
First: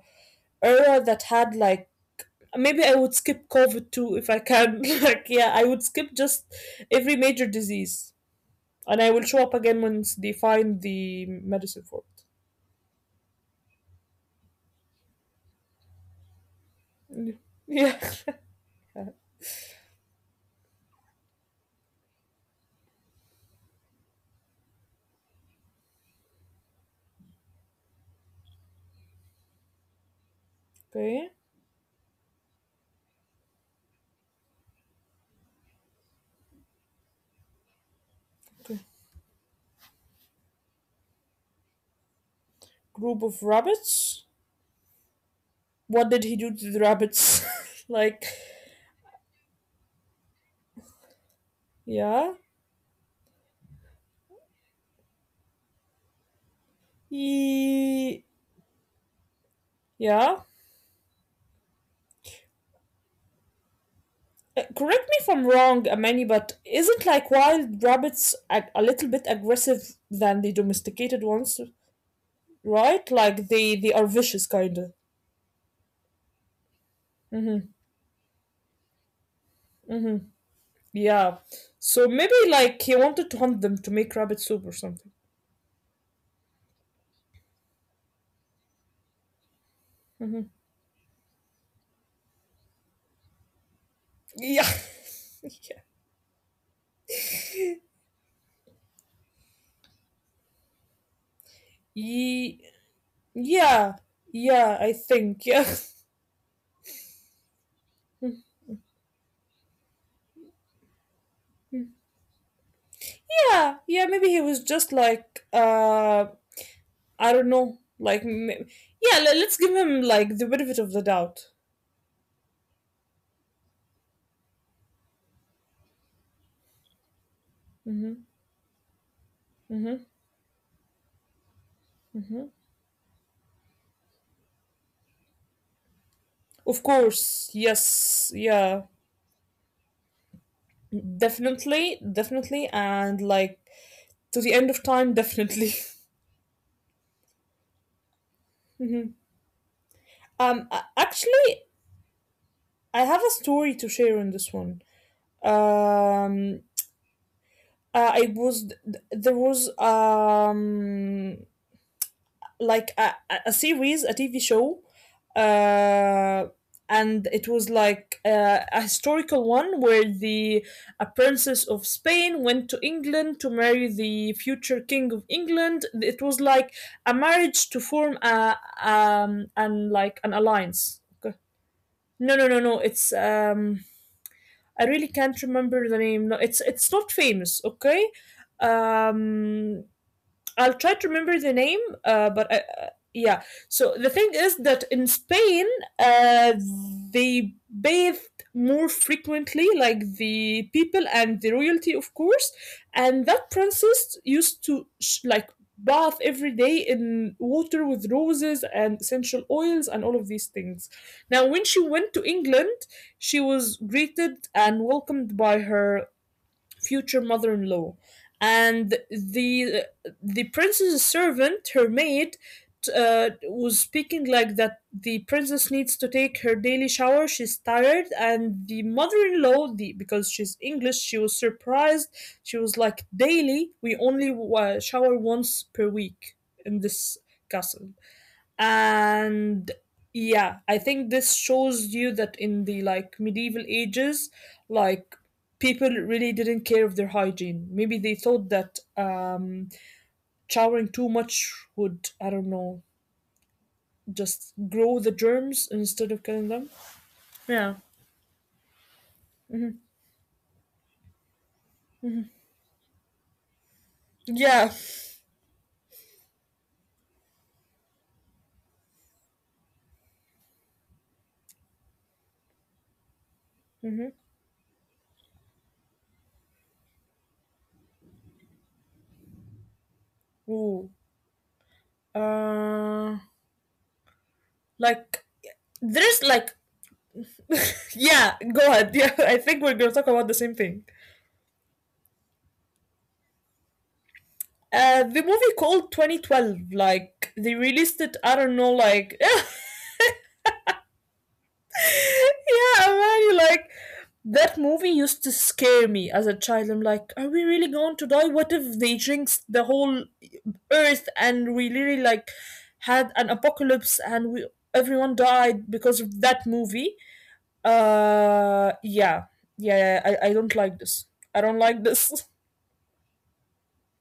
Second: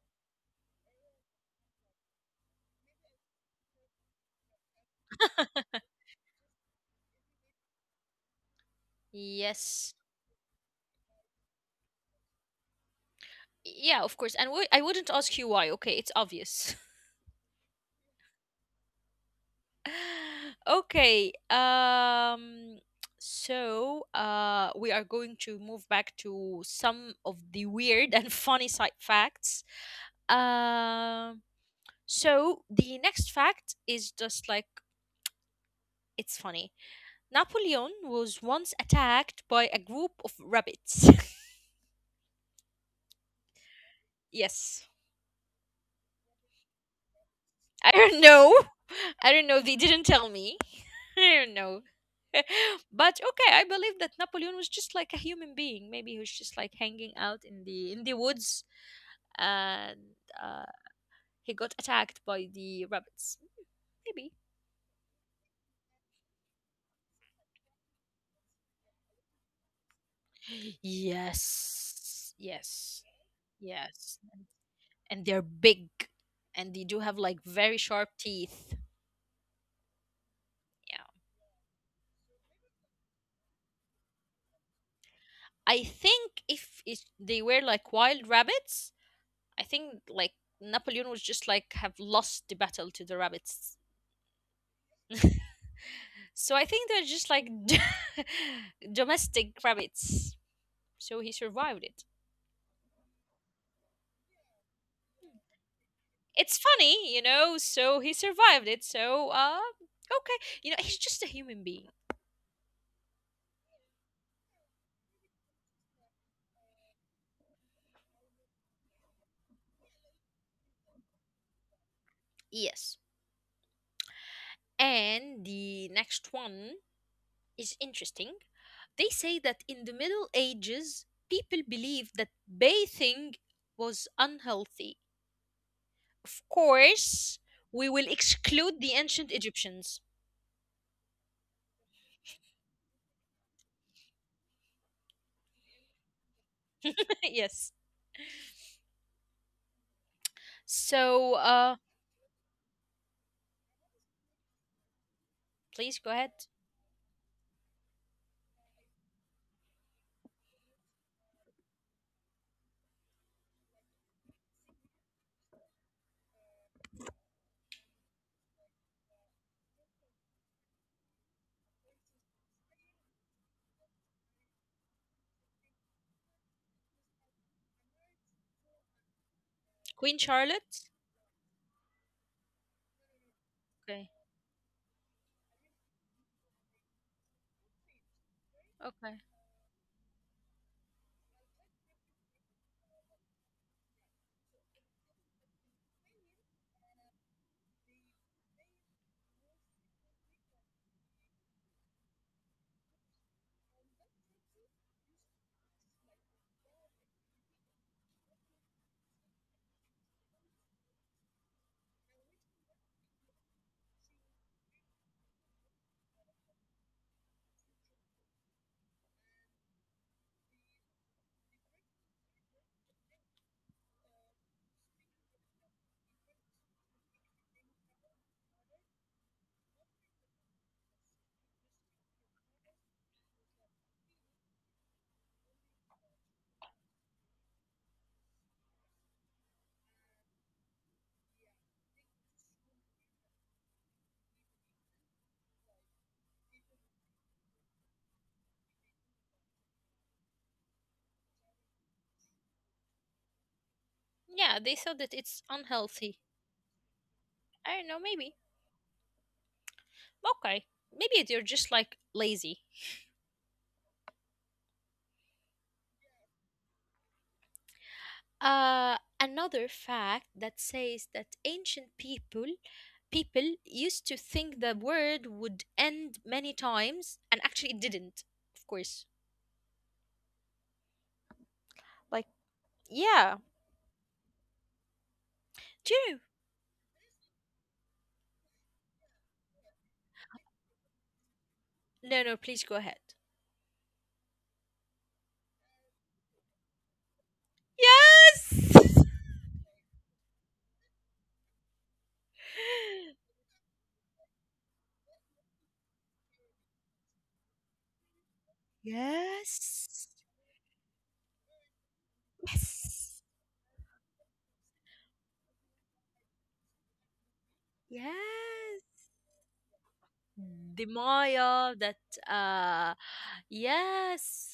B: era that had like, maybe I would skip COVID too if I can. <laughs> Like, yeah, I would skip just every major disease, and I will show
A: yes.
B: up again once they find the medicine for
A: Yeah, of course. And w- I wouldn't ask you why. Okay, it's obvious.
B: it. <laughs> Yeah.
A: <laughs> Okay. So we are going to move back to some of the weird and funny side facts. Um
B: Okay.
A: So the next fact is just like it's funny. Napoleon was once
B: Okay.
A: attacked by a group of rabbits. <laughs>
B: Group of rabbits.
A: Yes.
B: What did he do to the rabbits?
A: I
B: <laughs>
A: don't
B: Like,
A: know. <laughs> I don't know. They didn't tell me. <laughs> I don't know.
B: yeah.
A: <laughs> But okay, I believe that Napoleon was just like a human being. Maybe he was just like hanging out in the
B: He,
A: woods, and
B: yeah.
A: uh, he got attacked by the rabbits. Maybe.
B: Correct me if I'm wrong, Amani, but isn't like wild rabbits a little bit aggressive than the domesticated ones,
A: Yes. Yes.
B: right? Like they are
A: Yes.
B: vicious kind of.
A: And they're big, and they do have like very sharp teeth. Yeah.
B: Yeah. So maybe like he wanted to hunt them to make rabbit soup or something.
A: I think if it, they were like wild rabbits, I think like
B: Hmm.
A: Napoleon was just like have lost the battle to the rabbits.
B: Yeah.
A: <laughs>
B: <laughs> Yeah.
A: So I think they're just like <laughs> domestic rabbits. So he survived it.
B: Ye- Yeah. Yeah, I think. Yeah.
A: It's funny, you know, so he survived it.
B: <laughs>
A: So okay, you know, he's just a human being.
B: Yeah, yeah, maybe he was just like, I don't know, like, yeah, let's give him like the benefit of the doubt.
A: Yes. And the next one is interesting.
B: Mm-hmm,
A: They say that in the Middle
B: mm-hmm,
A: Ages, people believed that
B: mm-hmm.
A: bathing was unhealthy. Of
B: Of
A: course,
B: course,
A: we will
B: yes,
A: exclude the
B: yeah,
A: ancient Egyptians.
B: definitely, definitely, and like to the end of time, definitely. <laughs>
A: <laughs> Yes.
B: Mhm.
A: So,
B: Actually, I have a story to share on this one.
A: please go ahead.
B: Um, I was there was like a, series, a TV show, uh, and it was like a historical one where the, a princess of Spain went to England to marry the future king of England. It was like a marriage to form a
A: Queen
B: and like an
A: Charlotte?
B: alliance. Okay. No, no, no, no. It's
A: Okay.
B: I really can't remember the name. No, it's not famous. Okay.
A: Okay.
B: Um I'll try to remember the name, yeah. So the thing is that in Spain, uh, they bathed more frequently, like the people and the royalty, of course. And that princess used to like bath every day in water with roses and essential oils and all of these things. Now, when she went to England, she was greeted and welcomed by her future mother-in-law, and the princess's servant, her maid, was speaking like that the princess needs to take her daily shower, she's tired. And the mother-in-law, the, because she's English, she was surprised. She was like, daily? We only shower once per week in this castle. And yeah, I think this shows you that in the like medieval ages, like people really didn't care of their hygiene. Maybe they thought that showering too much would, I don't know,
A: Yeah, they thought that
B: just
A: it's
B: grow the
A: unhealthy.
B: germs instead of killing them.
A: I don't know, maybe.
B: Yeah.
A: Okay. Maybe they're just like lazy.
B: Yeah.
A: Another fact that says that ancient people people used to think the word
B: Mm-hmm.
A: would end many times, and actually it didn't, of course. Like,
B: Ooh.
A: yeah.
B: uh
A: Do you
B: like there's like, yeah, go ahead. <laughs> Yeah, I think we're gonna talk about the same thing.
A: No, no, please go ahead.
B: The movie called 2012, like they released it, I
A: Yes! <laughs>
B: don't know, like, <laughs> yeah, man, like that movie used to scare me as a child. I'm like, are we really going to die? What if they jinxed
A: Yes.
B: the whole earth and we really like
A: Yes.
B: had an apocalypse and we, everyone died because of that movie?
A: Yes.
B: Yeah, yeah, yeah, I
A: The
B: don't like this.
A: Maya
B: I
A: that
B: don't like this.
A: uh yes.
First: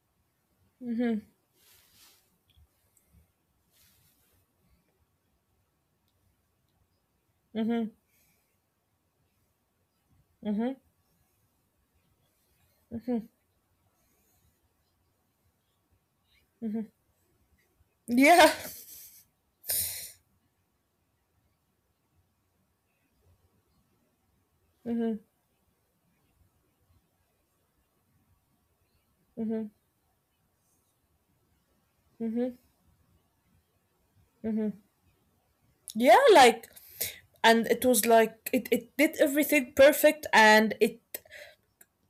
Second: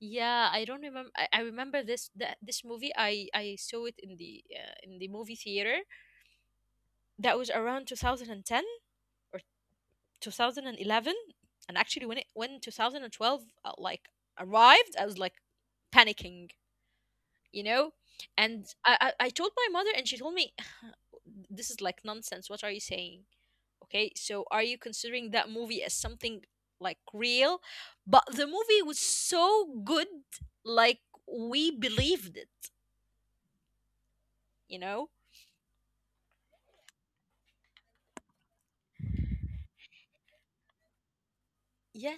A: Yeah, I don't
B: <laughs>
A: remember.
B: Hmm.
A: I remember this, that this movie I saw it in the in the movie theater. That was around
B: Hmm.
A: 2010 or 2011. And actually when it when 2012 like arrived, I was like panicking, you know.
B: Yeah.
A: And
B: <laughs>
A: I told my mother, and she told me this is like nonsense, what are you saying? Okay, so are you considering that movie as something like real? But the movie was so good, like we believed it,
B: Hmm.
A: you know?
B: Yeah, like, and it was like it did everything perfect, and it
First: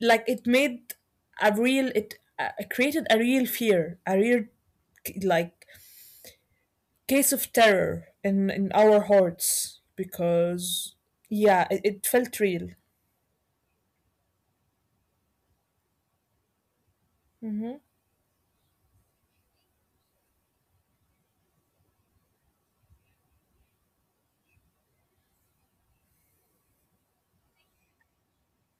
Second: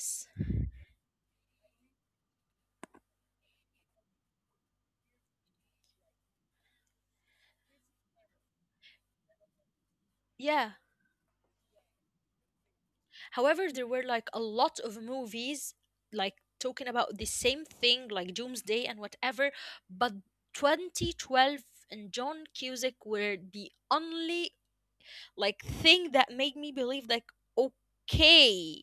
B: like it made a real, it created a real fear, a real like case of terror in our hearts,
A: Yeah.
B: because yeah, it felt real.
A: However, there were like a lot of movies like talking about the same
B: Mm-hmm,
A: thing, like Doomsday and whatever, but 2012 and John Cusack were the only like thing that made me believe like okay,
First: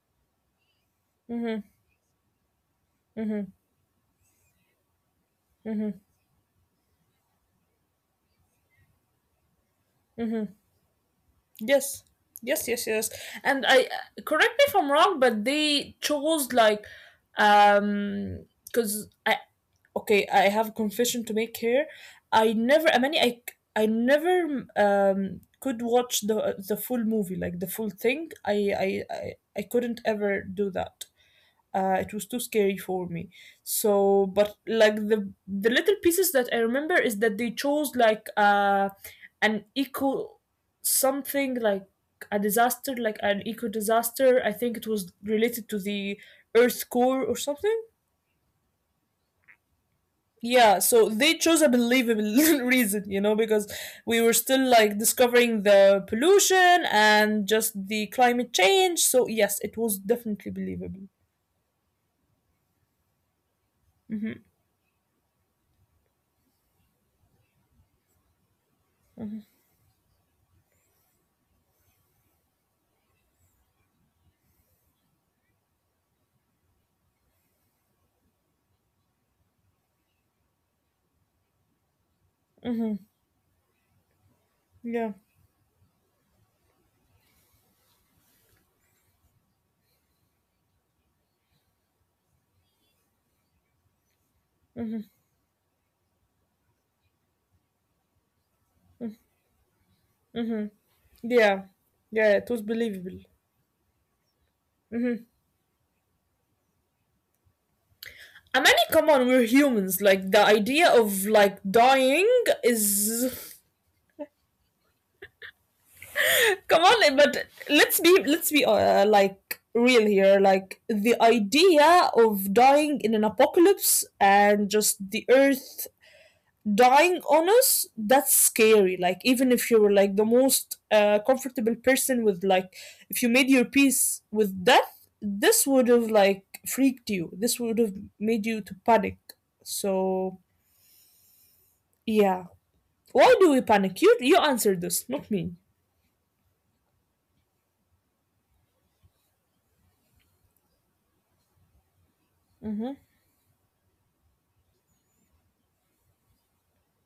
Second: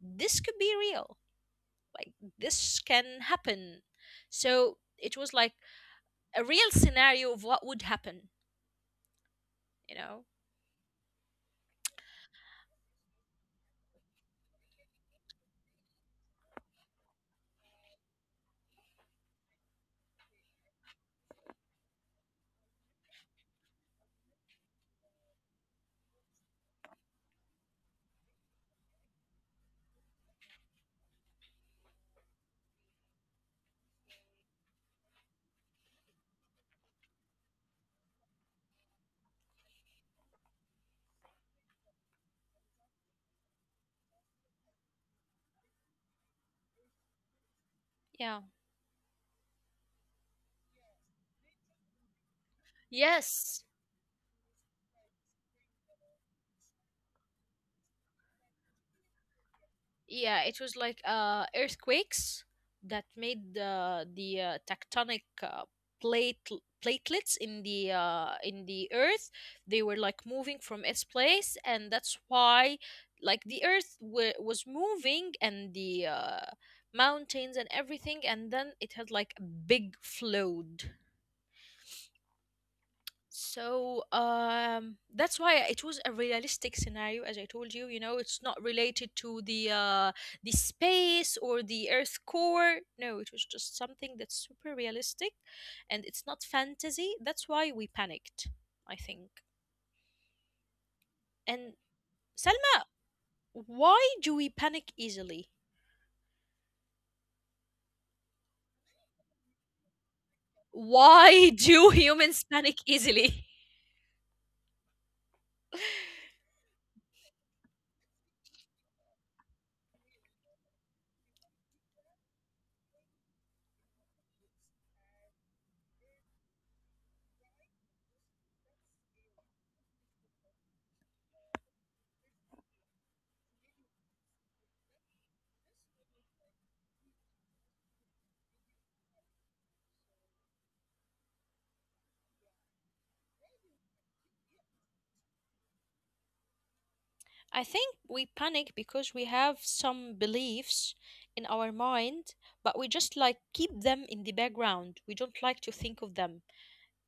A: this could be real.
B: mm-hmm,
A: Like this can
B: mm-hmm.
A: happen. So it was like
B: Hmm.
A: a real scenario of what would happen, you know.
B: Hmm. Yes, yes, yes, yes. And I, correct me if I'm wrong, but they chose like, um because okay, I have a confession to make here. I never I mean I c- I never could watch the full movie, like the full thing. I i, I couldn't ever do that. Uh, it was too scary for me. So but like the little pieces that I remember is that they chose like an eco something, like a disaster, like an eco disaster. I think it was related to the earth core or something.
A: Yeah,
B: Yeah, so they chose a believable <laughs> reason, you know,
A: yes.
B: because we were still like discovering the pollution and just the climate change. So yes, it was
A: Yeah,
B: definitely
A: it was like
B: believable.
A: earthquakes that made the
B: Hmm.
A: tectonic plate platelets in the earth. They were like moving from its place, and that's why like the earth w- was moving, and the mountains and everything, and then it had like a big flood. So
B: Yeah,
A: that's why it was a realistic scenario, as I told you. You know, it's not related to the space or the Earth core. No, it was just something that's super realistic, and it's not fantasy. That's why we panicked, I think.
B: yeah,
A: And
B: yeah, it was
A: Selma,
B: believable.
A: why do we panic
B: Mm-hmm.
A: easily?
B: I mean, come on, we're humans. Like the idea of
A: Why <laughs>
B: like
A: do
B: dying
A: humans panic easily?
B: is, <laughs> come on, but let's be, let's be like real
A: <laughs>
B: here. Like the idea of dying in an apocalypse and just the earth dying on us, that's scary. Like even if you were like the most comfortable person, with like, if you made your peace with death, this would have like freaked you, this would have made you to panic. So yeah, why do we panic? You answered this, not me.
A: I think we panic because we have some beliefs in our mind, but we
B: Mm-hmm,
A: just like keep them in the background. We don't like to think of them.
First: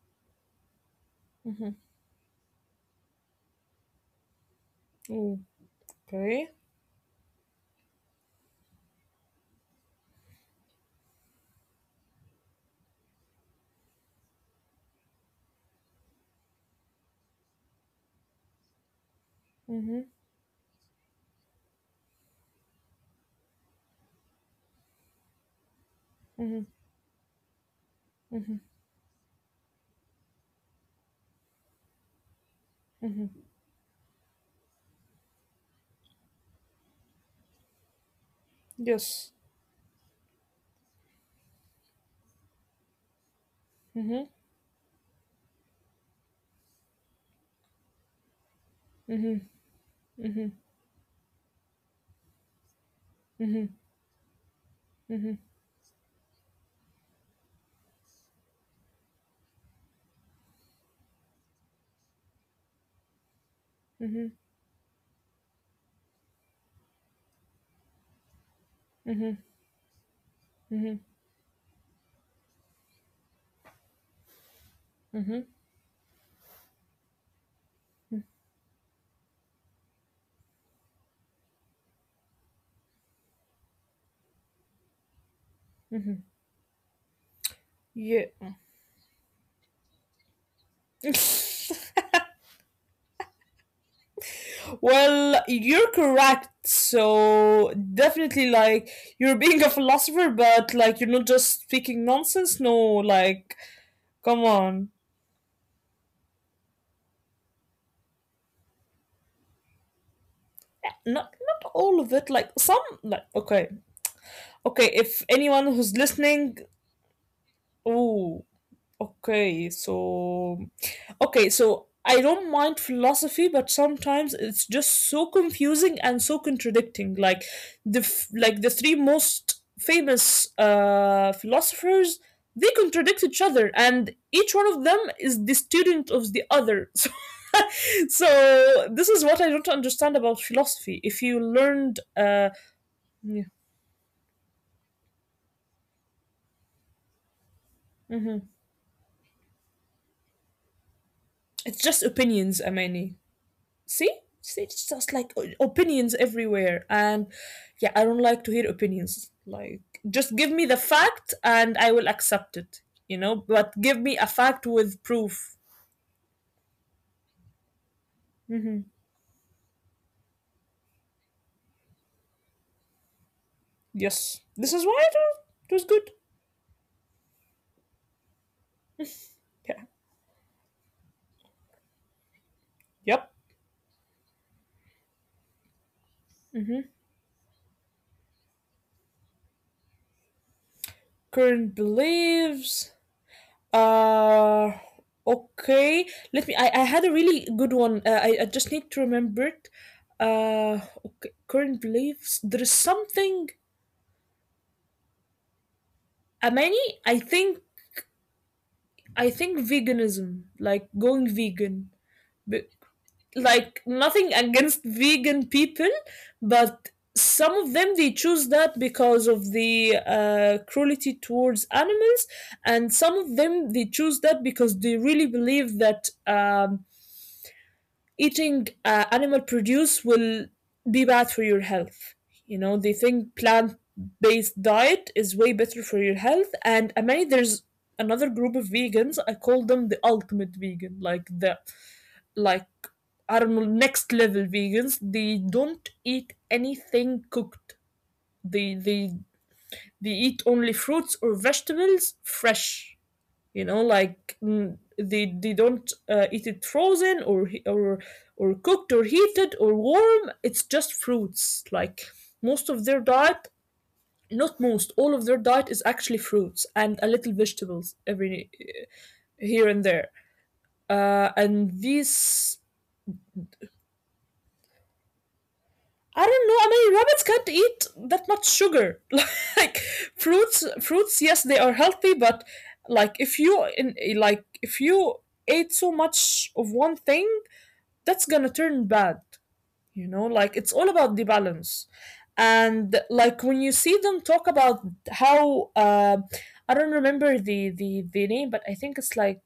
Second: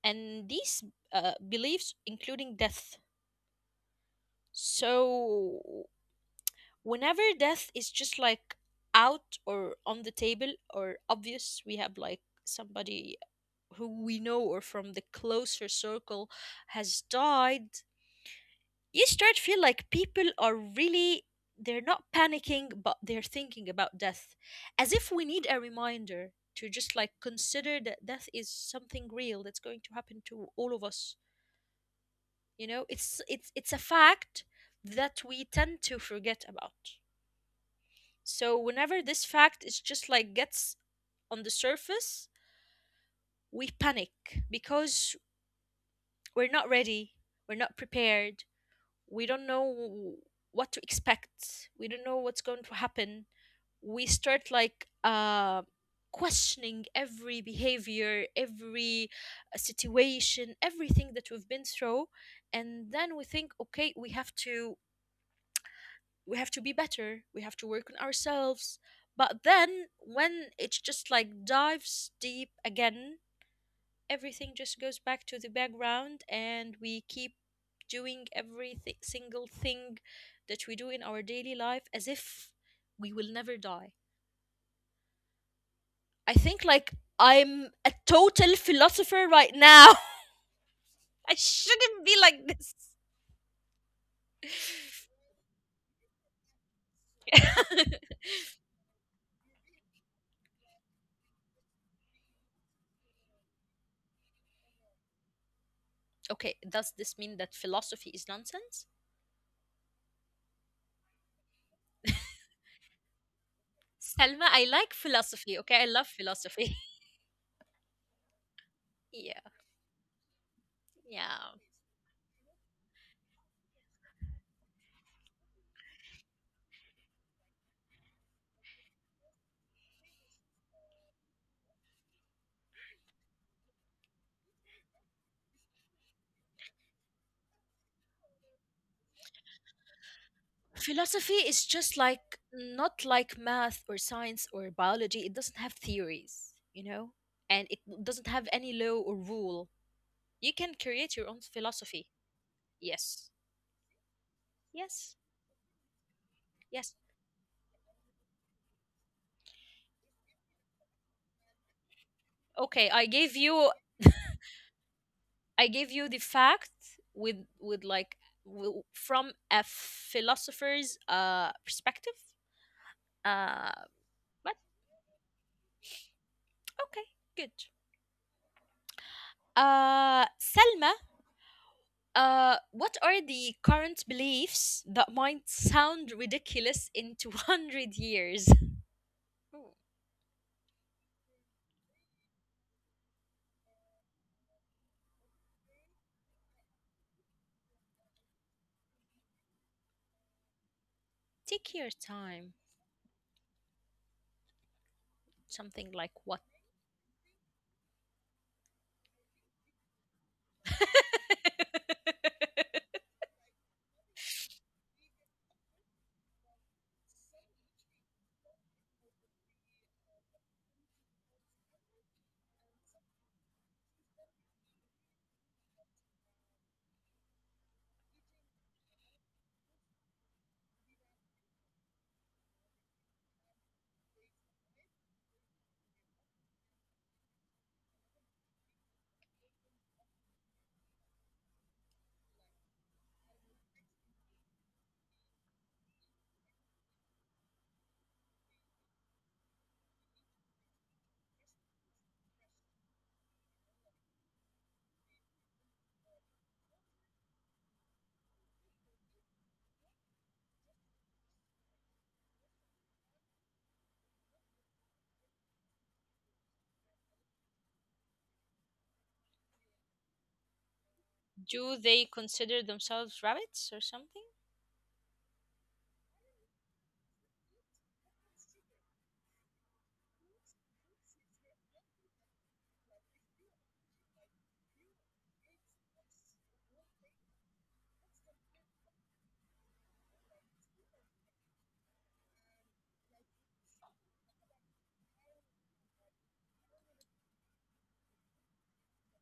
A: And these
B: mm-hmm.
A: beliefs, including death. So,
B: Okay.
A: whenever death is just like out or on the table or obvious, we have like somebody who we know or from the closer circle has died, you start feel like
B: Mm-hmm,
A: people are really they're not panicking but they're thinking about death, as if we need a reminder
B: mm-hmm,
A: to just like consider that death is
B: mm-hmm,
A: something real that's going to happen to all of us, you know. It's
B: mm-hmm.
A: it's a fact that we tend to forget about. So whenever this
B: Yes.
A: fact is just like gets on the surface, we panic,
B: Mm-hmm,
A: because we're not ready, we're not prepared, we don't
B: mm-hmm,
A: know what to expect, we don't know what's going to happen.
B: mm-hmm,
A: We start like
B: mm-hmm,
A: questioning every behavior, every situation, everything that we've been through. And then we think okay, we
B: mm-hmm,
A: have to, we have to be better, we have to work on ourselves. But then when it
B: mm-hmm.
A: just like dives deep again, everything just goes back to the
B: Mm-hmm.
A: background, and we keep doing every single thing that we do in our daily life as if we will never die. I think like I'm a
B: Yeah.
A: total philosopher right now. <laughs> I
B: <laughs>
A: shouldn't be like this.
B: Well, you're correct. So
A: <laughs>
B: definitely, like you're being a philosopher, but like you're not just speaking nonsense. No, like come on,
A: Okay, does this mean that philosophy is nonsense?
B: not not all of it. Like some, like okay,
A: Selma, I
B: okay.
A: like
B: If
A: philosophy.
B: anyone
A: Okay, I
B: who's
A: love
B: listening,
A: philosophy.
B: oh,
A: <laughs> Yeah,
B: okay, so okay,
A: yeah.
B: so I don't mind philosophy, but sometimes it's just so confusing and so contradicting. Like the like the three most famous philosophers, they contradict each other, and each one of them is the student of the other. <laughs> So, so this is what I don't understand about philosophy. If you
A: Philosophy is
B: learned,
A: just like not
B: yeah,
A: like math or science or biology. It doesn't have theories, you know, and it
B: mhm.
A: doesn't have any law or rule. You can create your own
B: It's just
A: philosophy.
B: opinions, Amani.
A: Yes.
B: see See, it's just like
A: Yes.
B: opinions everywhere
A: Yes.
B: and yeah, I don't like to hear opinions. Like, just give me the fact and I will accept it,
A: Okay,
B: but give me a fact with proof.
A: I gave you the fact with like
B: Hmm,
A: w- from a philosopher's perspective. Uh
B: yes, this
A: but
B: is why it was good.
A: okay, good.
B: Yeah,
A: Selma, what
B: yep.
A: are the current beliefs that might sound
B: Hmm,
A: ridiculous in 200 years? Oh,
B: current beliefs. uh okay, I had a really good one, uh, I just need to remember it. uh okay, current
A: Take your
B: beliefs, there is
A: time.
B: something.
A: Something like what?
B: Many, I think, I think veganism, like going
A: <laughs>
B: vegan, but like nothing against vegan people, but some of them they choose that because of the cruelty towards animals, and some of them they choose that because they really believe that eating animal produce will be bad for your health. You know, they think plant based diet is way better for your health. And I mean, there's another group of vegans. I call them the ultimate vegan, like like, I don't know, next level vegans. They don't eat anything cooked. They, they, they eat only fruits or vegetables fresh. You know, like they don't eat it frozen or or cooked or heated or warm. It's just fruits. Like, most of their diet not most, all of their diet is actually fruits and a little vegetables every here and there, and
A: Do they
B: these.
A: consider themselves rabbits or something?
B: I don't know. I mean, rabbits can't eat that much sugar. <laughs> Like, fruits, fruits. Yes, they are healthy, but like if you ate so much of one thing, that's gonna turn bad. You know, like it's all about the balance. And like when you see them talk about how, I don't remember the name, but I think it's like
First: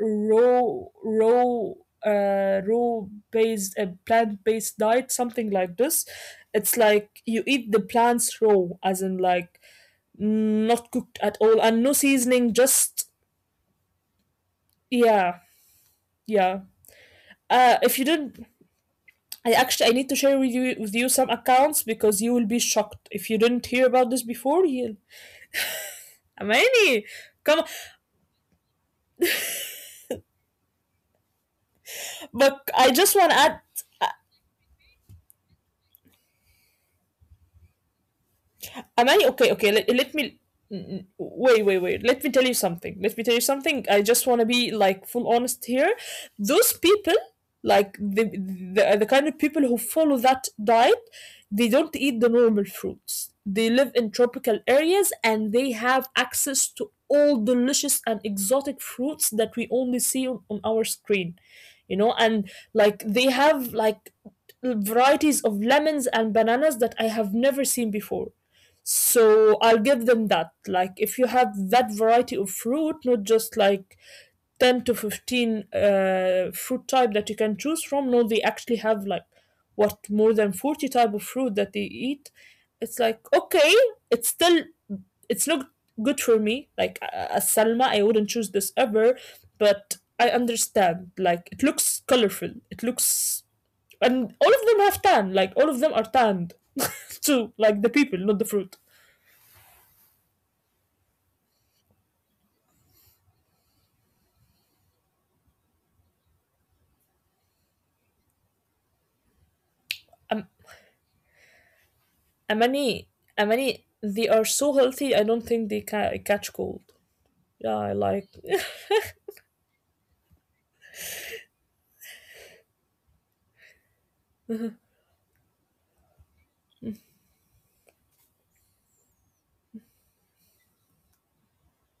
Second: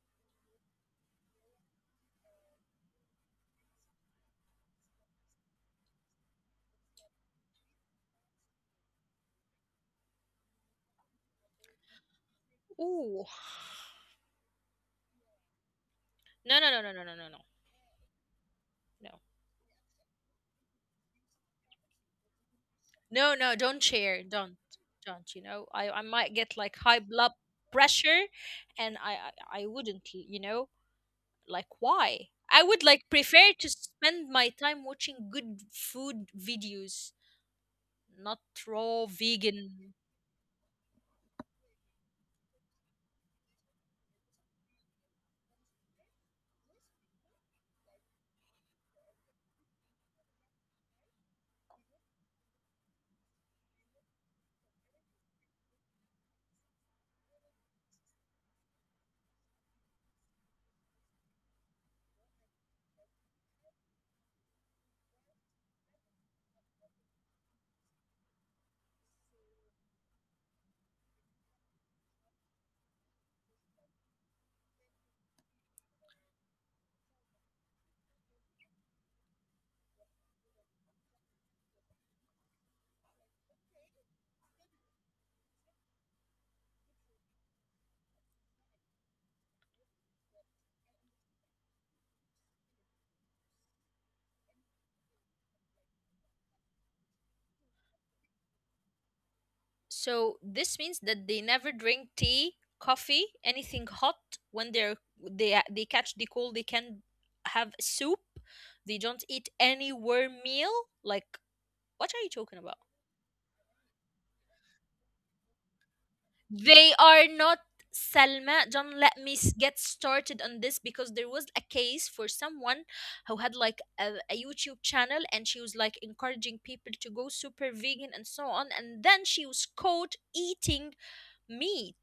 B: raw, raw, raw based, plant based diet, something like this. It's like you eat the plants raw, as in like not cooked at all and no seasoning, just
A: Ooh.
B: yeah, yeah.
A: No, no, no, no, no, no, no, no.
B: If you did,
A: No.
B: I actually I need to share with you some accounts because you will be shocked if
A: No,
B: you
A: no,
B: didn't
A: don't
B: hear about this
A: share. Don't,
B: before. You,
A: don't. You know, I might get like high
B: many,
A: blood
B: come, on.
A: pressure, and I wouldn't. Why? I
B: But
A: would
B: I
A: like
B: just want to
A: prefer
B: add.
A: to spend my time watching good food videos, not raw
B: Am I okay? Okay,
A: vegan.
B: let me n- wait, wait, wait. Let me tell you something. Let me tell you something. I just want to be like full honest here. Those people, like the, the kind of people who follow that diet, they don't eat the normal fruits. They live in tropical areas and they have access to all delicious and exotic fruits that we only see on our screen. You know, and like they have like varieties of lemons and bananas that I have never seen before. So I'll give them that. Like if you have that variety of fruit, not just like 10 to 15 fruit type that you can choose from, no, they actually have like what, more than 40 type of fruit that they eat. It's like, okay, it's still, it's not good for me. Like as Salma, I wouldn't choose this ever, but I understand. Like it looks colorful. It looks, and all of them have tan. Like all of them are tanned <laughs> too. Like the people, not the fruit.
A: So this means that they never drink tea, coffee, anything hot when they catch the cold. They can have soup. They don't eat any warm
B: I'm,
A: meal. Like what are you talking about?
B: Amani, Amani, they are so healthy. I don't think they catch cold.
A: They are not
B: Yeah, I like.
A: Salma. Don't let me get started on this because there was a case for someone who had like a YouTube channel and she was like encouraging people to go super vegan and so on. And then she was caught eating meat.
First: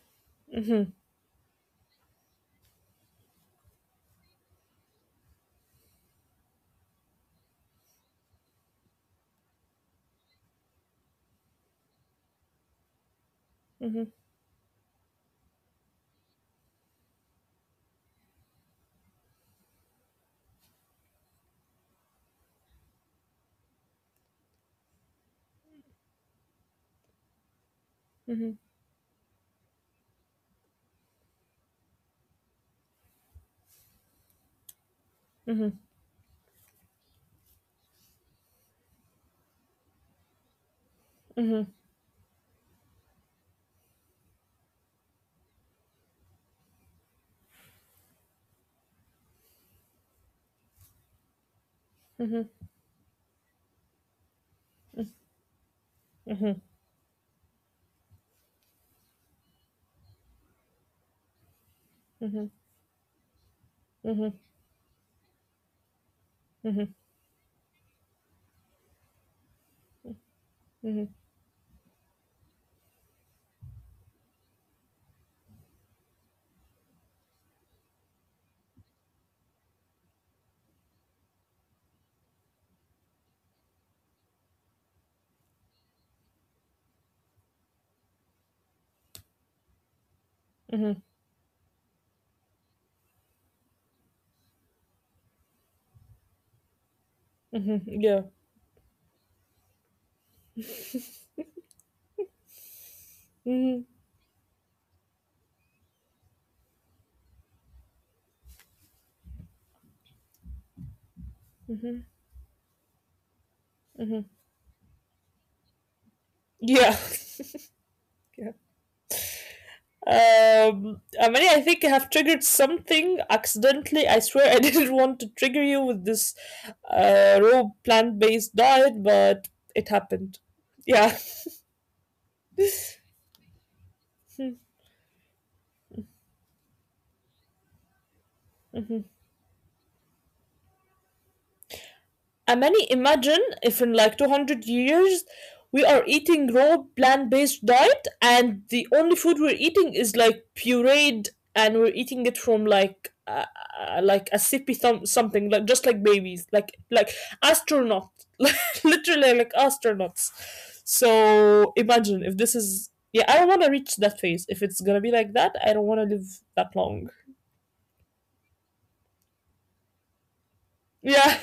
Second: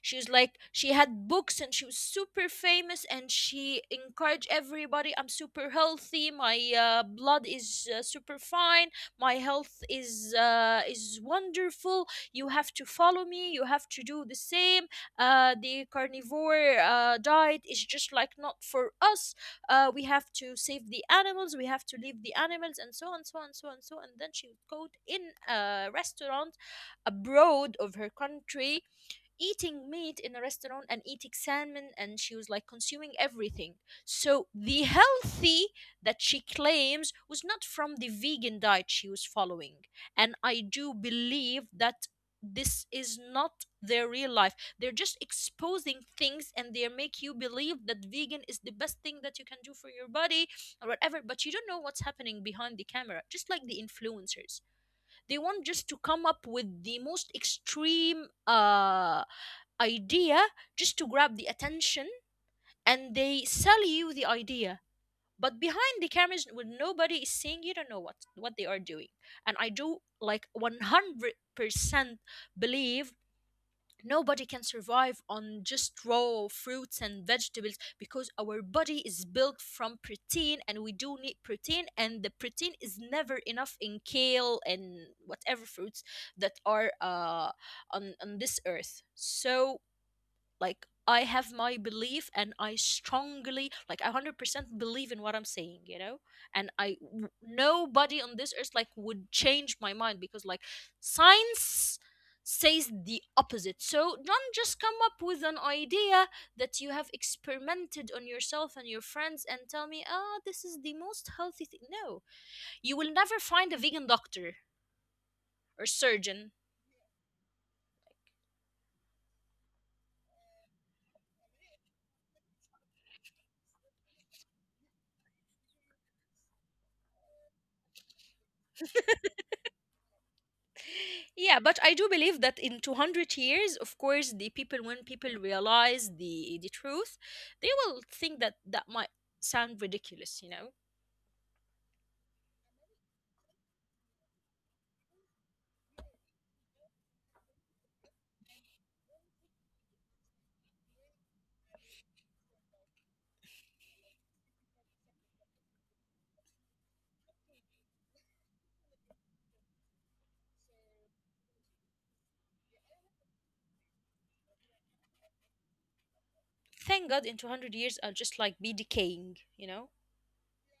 A: She was like she had books and she was super famous and she encouraged everybody. I'm super healthy, my blood is super fine, my health is wonderful. You have to follow me, you have to do the same. The carnivore diet is just like not for us. We have to save the animals, we have to leave the animals, and so on, so on, so on, so on. And then she would go in a restaurant abroad of her country, eating meat in a restaurant and eating salmon, and she was like consuming everything. So the healthy that she claims was not from the vegan diet she was following. And I do believe that this is not their real life. They're just exposing things and they make you believe that vegan is the best thing that you can do for your body or whatever, but you don't know what's happening behind the camera, just like the influencers. They want just to come up with the most extreme idea, just to grab the attention, and they sell you the idea, but behind the cameras, when nobody is seeing, you don't know what they are doing. And I do, like, 100% believe nobody can survive on just raw fruits and vegetables, because our body is built from protein and we do need protein, and the protein is never enough in kale and whatever fruits that are on this earth. So like, I have my belief and I strongly, like, 100% believe in what I'm saying, you know. And
B: <laughs> Yeah.
A: nobody on this earth like would change my mind, because like science says the opposite.
B: Mhm.
A: So don't just come up with an idea that you have experimented on yourself and your friends and tell me, ah, this is the most healthy thing. No, you will never find a vegan doctor or surgeon.
B: Yeah. <laughs> yeah. Amani, I think I have triggered something accidentally. I swear I <laughs> didn't want to trigger you with this, raw plant based diet, but it happened. Yeah.
A: Yeah, but I do believe that in 200 years, of course, the people, when people realize the truth, they will think that that might sound ridiculous, you know?
B: And many, imagine if in like 200 years we are eating raw plant-based diet and the only food we're eating is like pureed, and we're eating it from like a sippy thumb, something like just like babies, like astronauts <laughs> like literally like astronauts. So imagine if this is, yeah, I don't want to reach that phase. If it's gonna be like that, I don't want to live that long.
A: Thank God in 200 years I'll just like be decaying, you know?
B: Yeah.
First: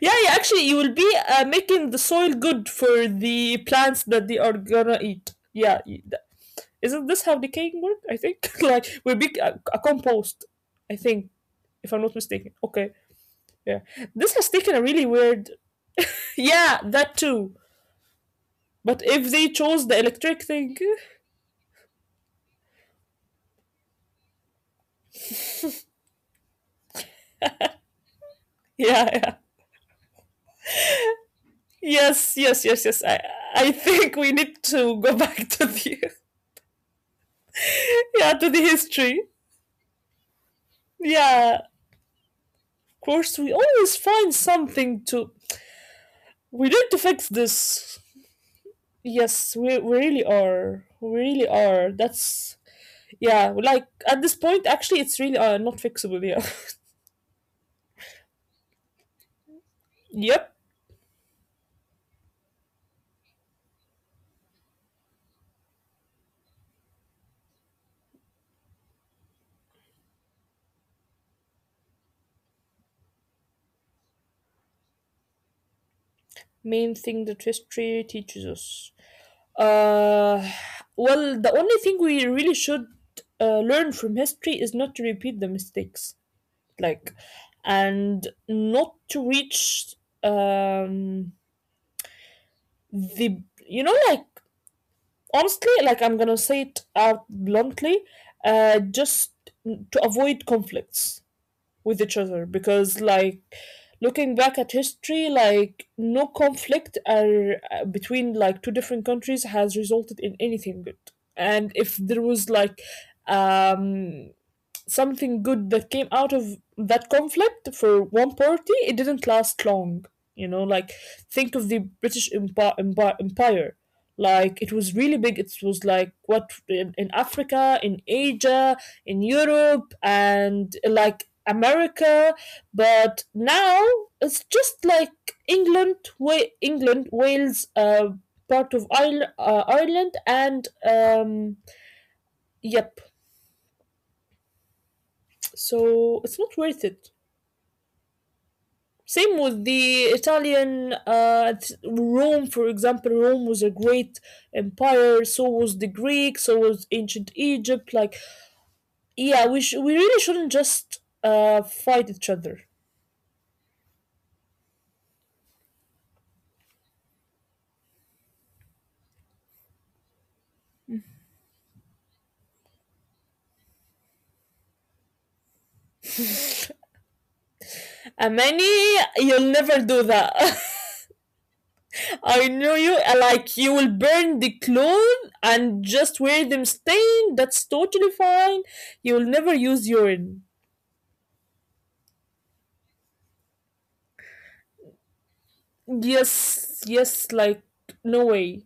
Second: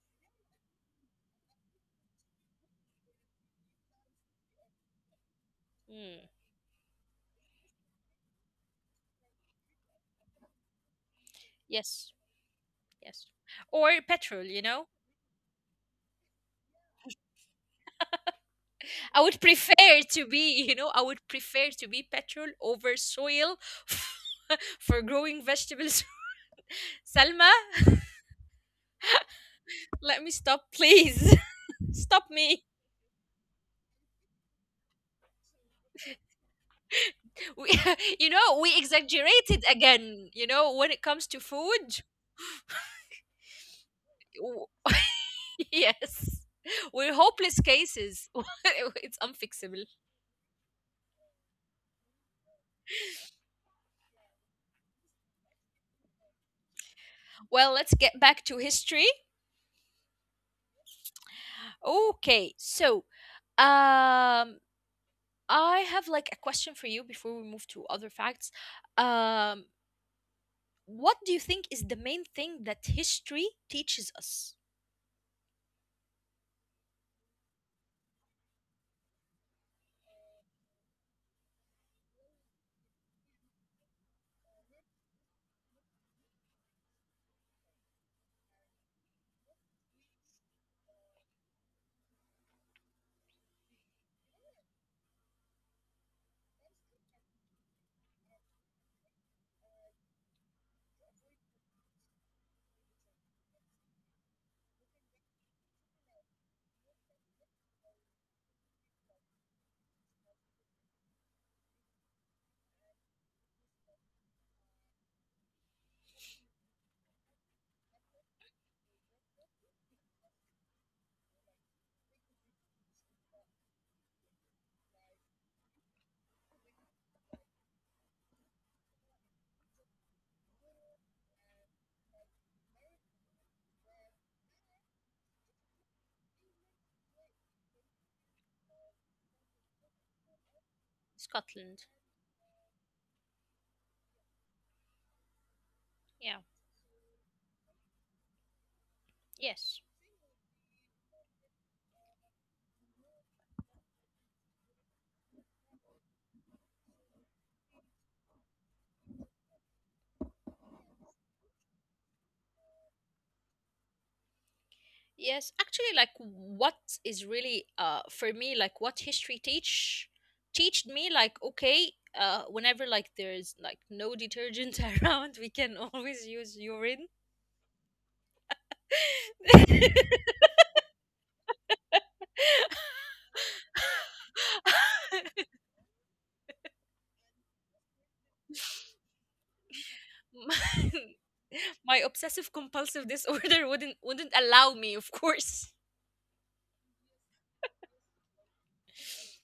B: Yeah, yeah, actually, you will be making the soil good for the plants that they are gonna eat. Yeah,
A: Mm.
B: isn't this how decaying work? I think <laughs> like we'll be a compost. I think, if I'm
A: Yes,
B: not mistaken. Okay,
A: yes.
B: yeah,
A: Or
B: this
A: petrol,
B: has
A: you
B: taken
A: know?
B: a really weird. Yeah, that too. But
A: I
B: if
A: would
B: they chose
A: prefer
B: the
A: to
B: electric
A: be, <laughs> you
B: thing,
A: know, I would prefer to be petrol over soil <laughs> for growing vegetables. <laughs> Salma,
B: <laughs> yeah, yeah,
A: let me stop, please. <laughs> Stop
B: yes,
A: me.
B: yes, yes, yes. I think we need to go <laughs> back to the,
A: We, <laughs> you
B: <laughs> yeah,
A: know,
B: to
A: we
B: the history.
A: exaggerated again, you know, when it comes to
B: Yeah, of
A: food.
B: course, we always find
A: w-
B: something to,
A: <laughs> yes.
B: we need
A: We're
B: to fix
A: hopeless
B: this.
A: cases. <laughs> It's unfixable.
B: Yes, we really are. We really are. That's, yeah. Like at this point, actually, it's really not fixable. Yeah.
A: Well, let's get back to history.
B: <laughs> Yep.
A: Okay, so um, I have like a question for you before we move to other facts. Um, what do you think is the main thing that history teaches us?
B: Main thing that history teaches us. Uh, well, the only thing we really should, learn from history is not to repeat the mistakes. Like, and not to reach, um, the, you know, like, honestly, like I'm gonna say it out bluntly, just to avoid conflicts with each other because, like, looking back at history, like no conflict are, between like two different countries has resulted in anything good. And if there was like, um, something good that came out of that conflict for one party, it didn't last long. You know, like, think of the British Empire. Empire. Like it was really big. It was like, what, in Africa, in Asia, in Europe, and like America. But now it's just like England, England, Wales, part of Ireland, and
A: Scotland.
B: yep.
A: Yeah.
B: So it's not worth it.
A: Yes.
B: Same with the Italian Rome, for example. Rome was a great empire. So was the Greek. So was ancient Egypt. Like, yeah, we really shouldn't just fight each other.
A: Yes, actually, like what is really for me, like what history teached me, like, okay, whenever like there's like no detergent <laughs> around, we can always use urine.
B: Amani, you'll never do that. <laughs> I know you. Like, you will burn the
A: <laughs>
B: clothes and just wear them stained. That's totally fine. You will never
A: My
B: use urine.
A: <laughs> my obsessive compulsive disorder wouldn't allow me, of course.
B: Yes, yes. Like, no way.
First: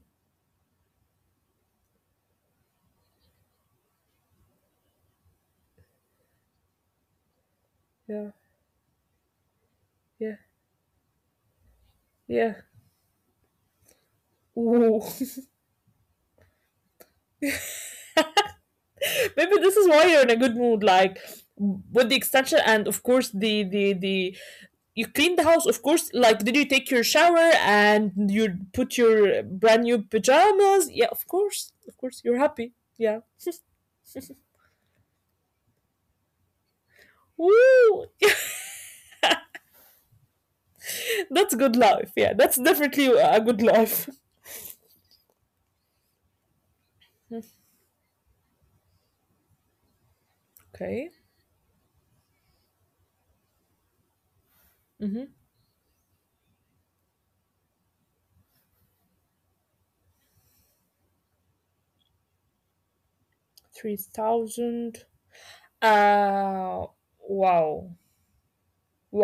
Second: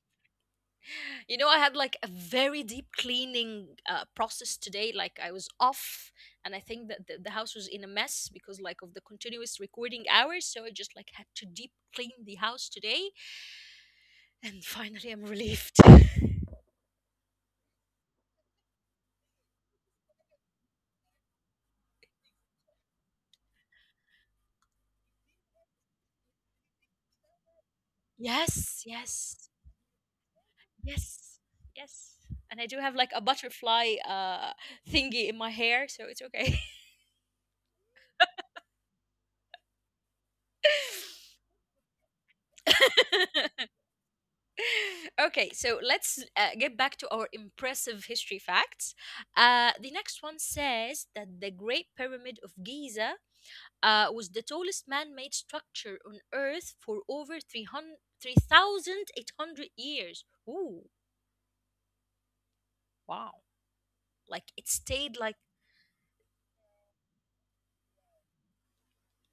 A: You know, I had like a very deep cleaning process today. Like I was off, and I think that the house was in a mess
B: Yeah,
A: because, like, of the continuous recording
B: yeah,
A: hours, so I just like had to deep clean the
B: yeah.
A: house today. And
B: Ooh.
A: finally I'm relieved. <laughs>
B: Maybe this is why you're in a good mood, like with the extension and of course the you clean the house, of course. Like, did you take your shower and you put
A: Yes,
B: your
A: yes.
B: brand new pajamas? Yeah,
A: Yes.
B: of course,
A: Yes.
B: you're happy.
A: And I do have
B: Yeah.
A: like a butterfly
B: <laughs>
A: thingy in my hair, so it's okay.
B: Woo! <laughs> That's good life. Yeah, that's definitely a good
A: <laughs>
B: life.
A: Okay, so let's get back to our impressive history facts. The next one
B: Okay,
A: says that the Great Pyramid of Giza was the tallest man made structure on Earth for over 3,800 years. Ooh, wow.
B: three
A: Like it
B: thousand.
A: stayed like,
B: Uh, wow.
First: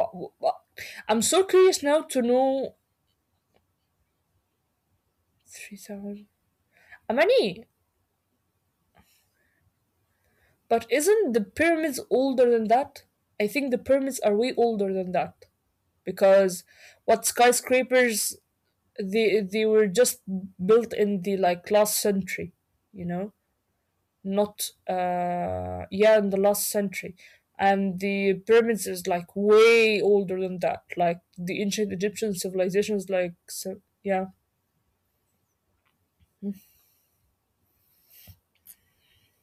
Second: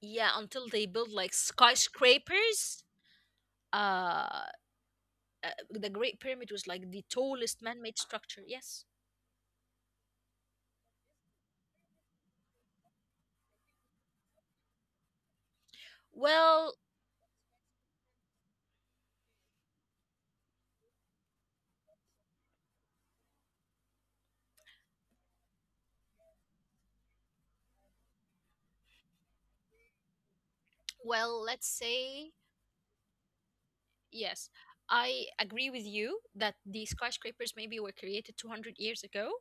A: yeah, until they built
B: I'm
A: like
B: so curious now to know
A: skyscrapers. Uh,
B: three
A: the Great
B: thousand.
A: Pyramid was like the tallest
B: Amani,
A: man-made structure. Yes.
B: but isn't the pyramids older than that? I think the pyramids are way older than that because
A: Well,
B: what, skyscrapers, they were just built in the like last century, you know, not yeah, in the last century, and the pyramids is like way older than that. Like
A: well,
B: the
A: let's
B: ancient Egyptian
A: say
B: civilization is like so, yeah.
A: yes. I agree with you that the skyscrapers maybe were created 200 years ago,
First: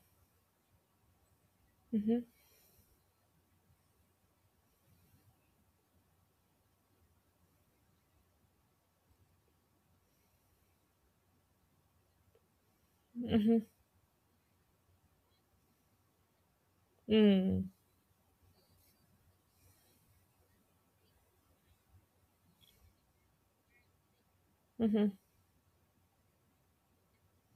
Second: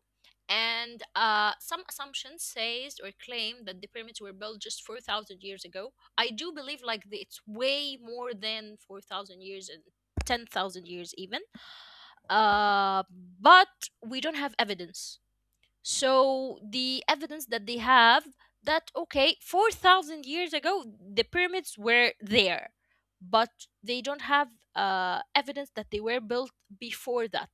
A: and some
B: Mm-hmm,
A: assumptions says or claim that the pyramids were built just 4,000 years ago. I do believe like it's way more than 4,000 years and 10,000 years even. Uh,
B: mm-hmm,
A: but we don't have evidence, so the evidence that
B: mm,
A: they have, that okay, 4,000 years ago the pyramids were there, but they don't have
B: mm-hmm,
A: evidence that they were built before that.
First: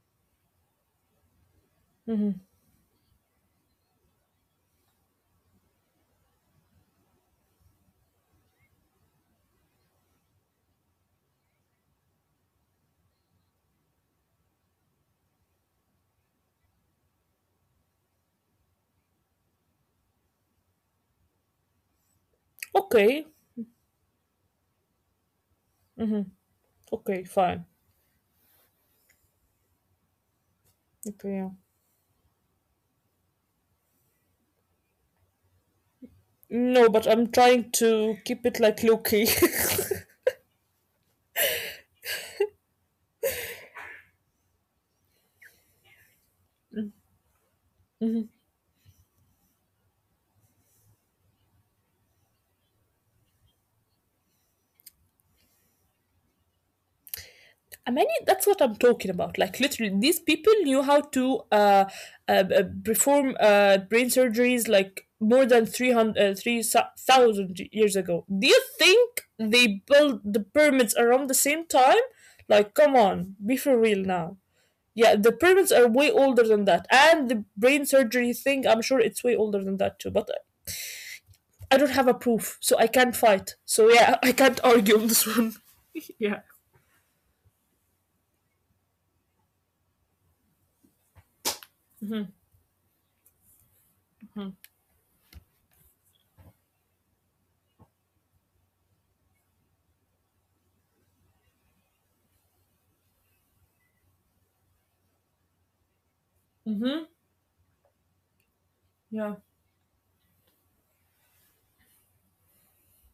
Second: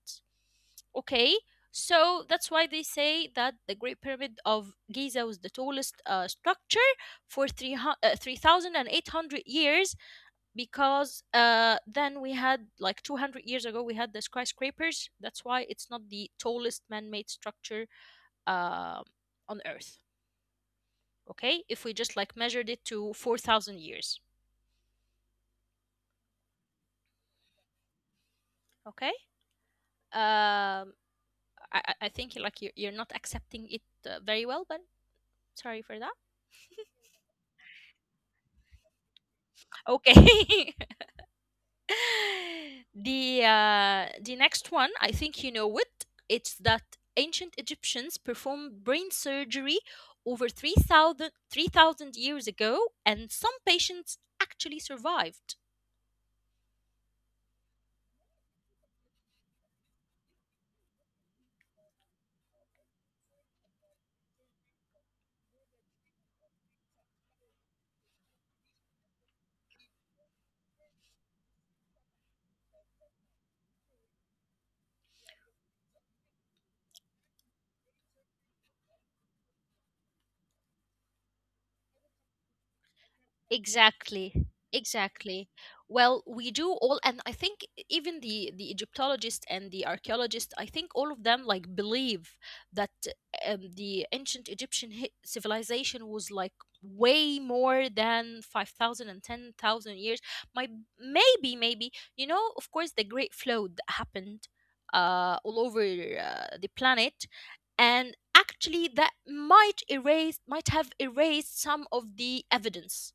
A: Okay, so
B: mm-hmm.
A: that's why they say that the great pyramid of Giza was the tallest structure for 300 uh, 3,800 years, because then we had, like, 200 years ago we had the skyscrapers. That's why it's not the tallest man-made structure um on Earth. Okay, if we just like measured it to
B: Okay,
A: 4,000 years.
B: okay, fine.
A: Okay, um,
B: Okay, yeah.
A: I think like you're not accepting it very well, but sorry for that.
B: No, but I'm trying to keep it like low key.
A: Okay. <laughs> The the next one, I think you know it. It's that ancient Egyptians performed brain surgery over 3,000 years ago, and some patients actually survived.
B: <laughs> I mean, that's what I'm talking about. Like literally, these people knew how to perform brain surgeries like more than 300, 3,000 years ago. Do you think they built the pyramids around the same time? Like, come on, be for real now. Yeah, the pyramids are way older than that, and the brain surgery thing. I'm sure it's way older than that too. But I don't have a proof, so I can't fight. So yeah, <laughs> I
A: Exactly.
B: can't argue on this
A: Exactly.
B: one.
A: Well,
B: Yeah.
A: we do all, and I think even the Egyptologist and the archaeologist, I think all of them like believe that the ancient Egyptian civilization was like way more than 5,000 and 10,000 years. My, maybe, maybe, you know, of course, the great flood that happened all over the
B: Mhm.
A: planet, and actually that
B: Yeah.
A: might have erased some of the evidence.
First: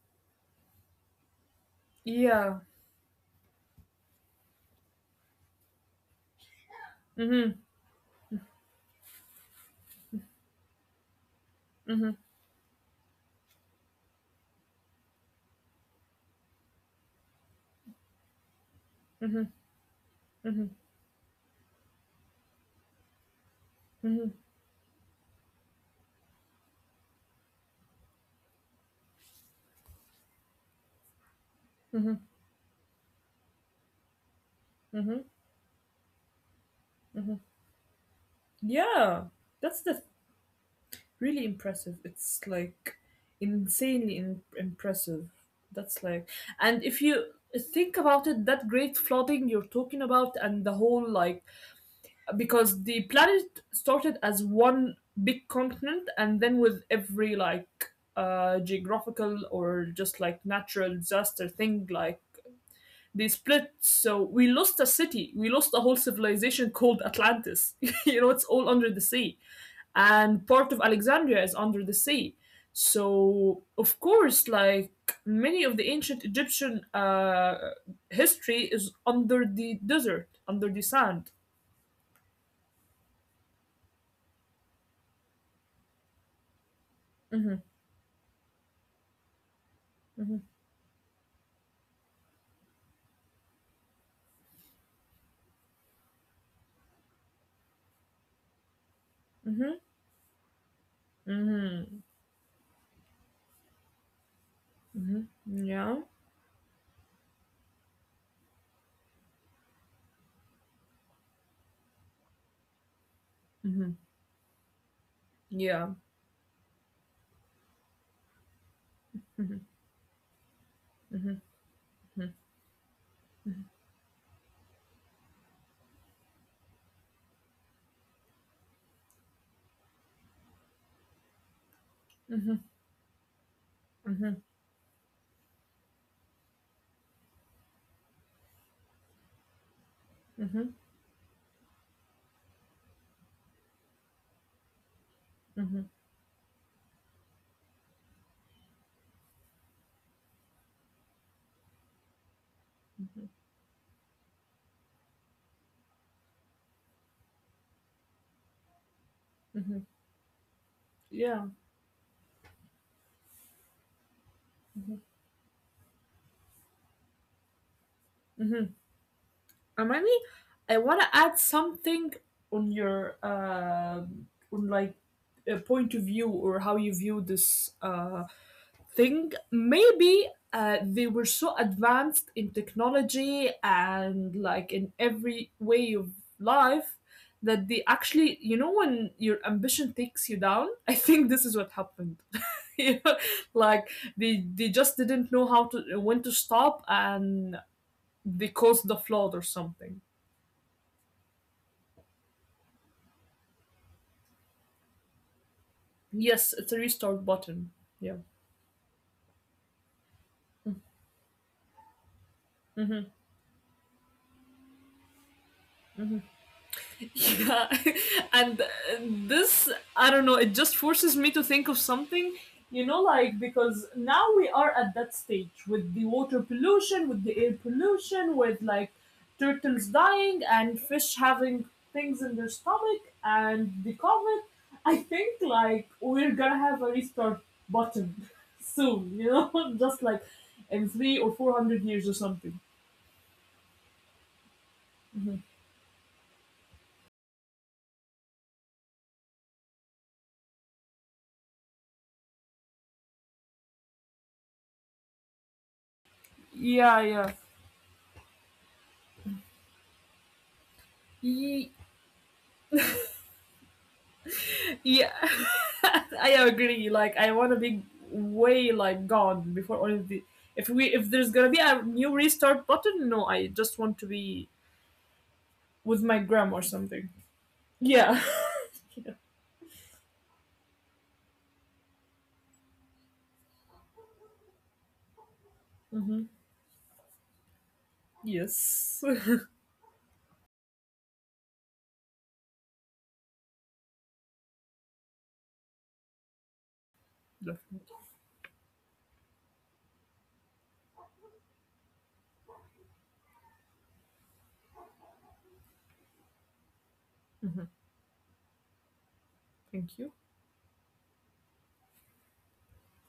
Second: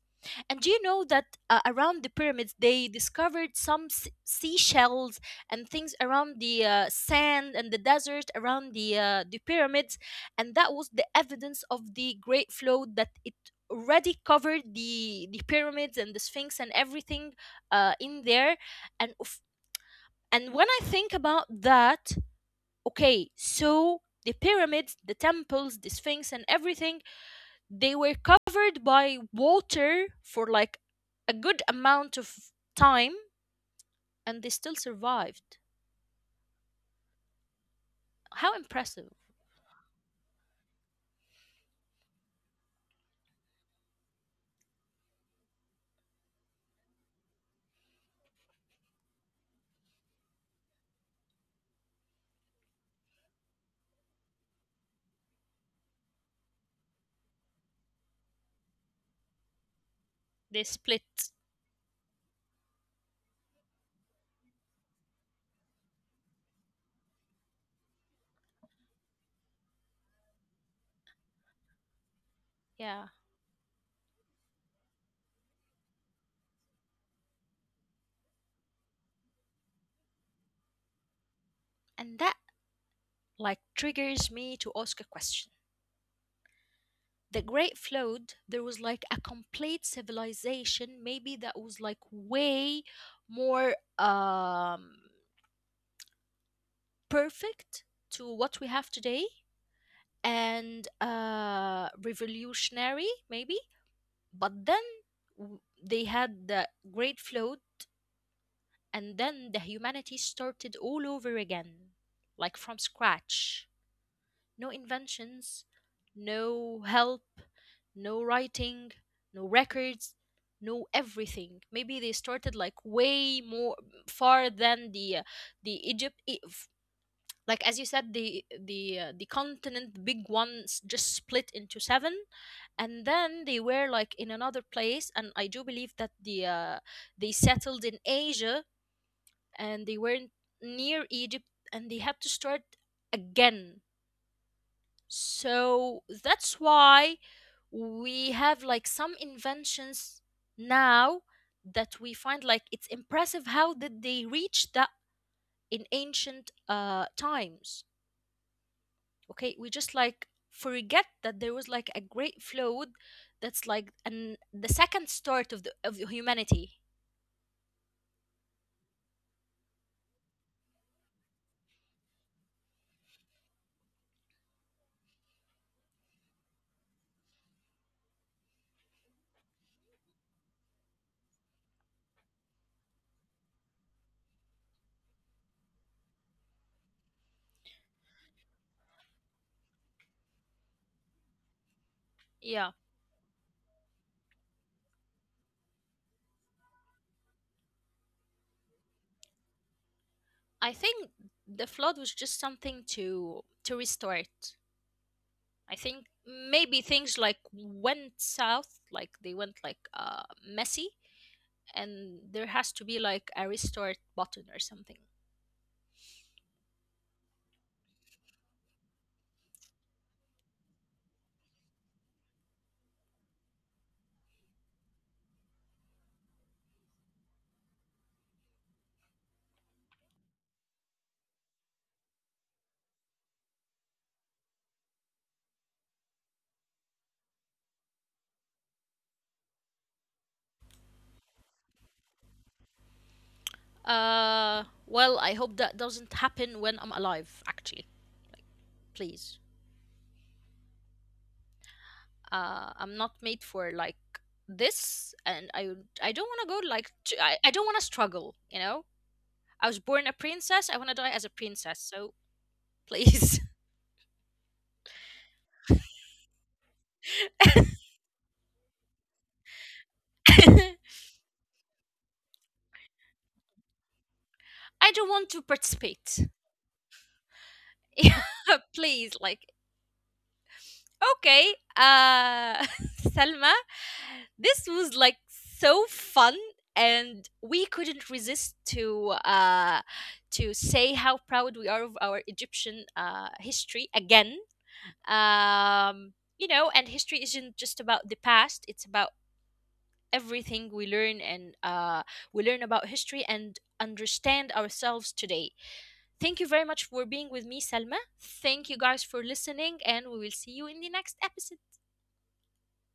A: And do you know that around the pyramids
B: Yeah.
A: they discovered some seashells and things around the sand and the desert around the pyramids, and that was the evidence of the great flood, that it already covered the pyramids and the Sphinx and everything in there. And of- and when I think about that, okay, so the pyramids, the temples, the Sphinx, and everything, they were covered by water for like a good amount of time, and they still survived. How impressive.
B: Yeah. That's the really impressive. It's like insanely impressive. That's like, and if you think about it, that great flooding you're talking about, and the whole like, because the planet started as one big continent, and then with every like geographical or just like
A: They
B: natural
A: split.
B: disaster thing, like they split. So we lost a city, we lost a whole civilization called Atlantis. <laughs> You know, it's all under the sea, and part of Alexandria is under the sea.
A: Yeah.
B: So of course, like many of the ancient Egyptian, history is under the desert, under the sand.
A: And that like triggers me to ask a question. The
B: Hmm.
A: Great Flood, there was like a complete
B: Hmm.
A: civilization, maybe that was like way more perfect to what we have today,
B: Hmm.
A: and
B: Hmm.
A: revolutionary, maybe. But then
B: Yeah.
A: they had the Great Flood, and then the humanity started all over again, like from scratch.
B: Hmm.
A: No inventions,
B: Yeah.
A: no help, no writing, no
B: Hmm.
A: records, no
B: Hmm.
A: everything. Maybe they started like way more far than the Egypt, like, as you said, the the continent, the big ones just split into seven,
B: Hmm.
A: and then they were like
B: Hmm.
A: in another place. And I do believe that they settled in Asia and they weren't
B: Hmm.
A: near Egypt, and they had to start again. So that's why we have like some inventions now that we find, like, it's impressive how did they reach that in ancient times. Okay,
B: Hmm.
A: we just like forget
B: Yeah.
A: that there was like a great flood. That's like an the second start of the of humanity.
B: Hmm. Amani, I want to add something on your, um, on like a point of view or how you view this, thing. Maybe, they were so advanced in technology and like in every way of life, that they actually, you know, when your ambition takes you down, <laughs> I think this is what happened. <laughs>
A: Yeah,
B: You know, like, they just didn't know how to, when to stop, and they caused the flood or something.
A: I think the flood was just something to restart. I think
B: Yes, it's a
A: maybe
B: restart
A: things like
B: button. Yeah.
A: went south, like they went like messy, and there has to be
B: Hmm.
A: like a restart button or something.
B: Hmm. Yeah. <laughs> And, this, I don't know, it just forces me to think of something, you know, like because now we are at that stage with the water pollution, with the air pollution, with like turtles dying and fish having things in their stomach, and the COVID. I think like we're gonna have a restart button <laughs> soon, you know, <laughs> just like in three or four hundred years or something.
A: Well, I hope that doesn't happen when I'm alive, actually. Please. I'm not made for like this, and I don't want to go
B: Yeah,
A: like
B: yeah.
A: I don't want to struggle. You know, I was born a princess. I want to die as a
B: Ye-
A: princess. So please,
B: Yeah. <laughs> I agree. Like I want to be way like gone before all of the,
A: <laughs> I
B: if there's going to be a new restart button, no, I just want to be
A: don't want to
B: with my
A: participate. <laughs>
B: gram or something. Yeah.
A: Yeah, please, like, okay, <laughs> Selma, this was like so fun. And we couldn't
B: <laughs>
A: resist
B: Yes. <laughs>
A: to say how proud we are of our Egyptian history again. um, you know, and history isn't just
B: Definitely.
A: about the past, it's about everything we learn. And we learn about history and understand ourselves today. Thank you very much for being with me, Selma. Thank you guys for listening,
B: Thank you.
A: and we will see you in the next episode.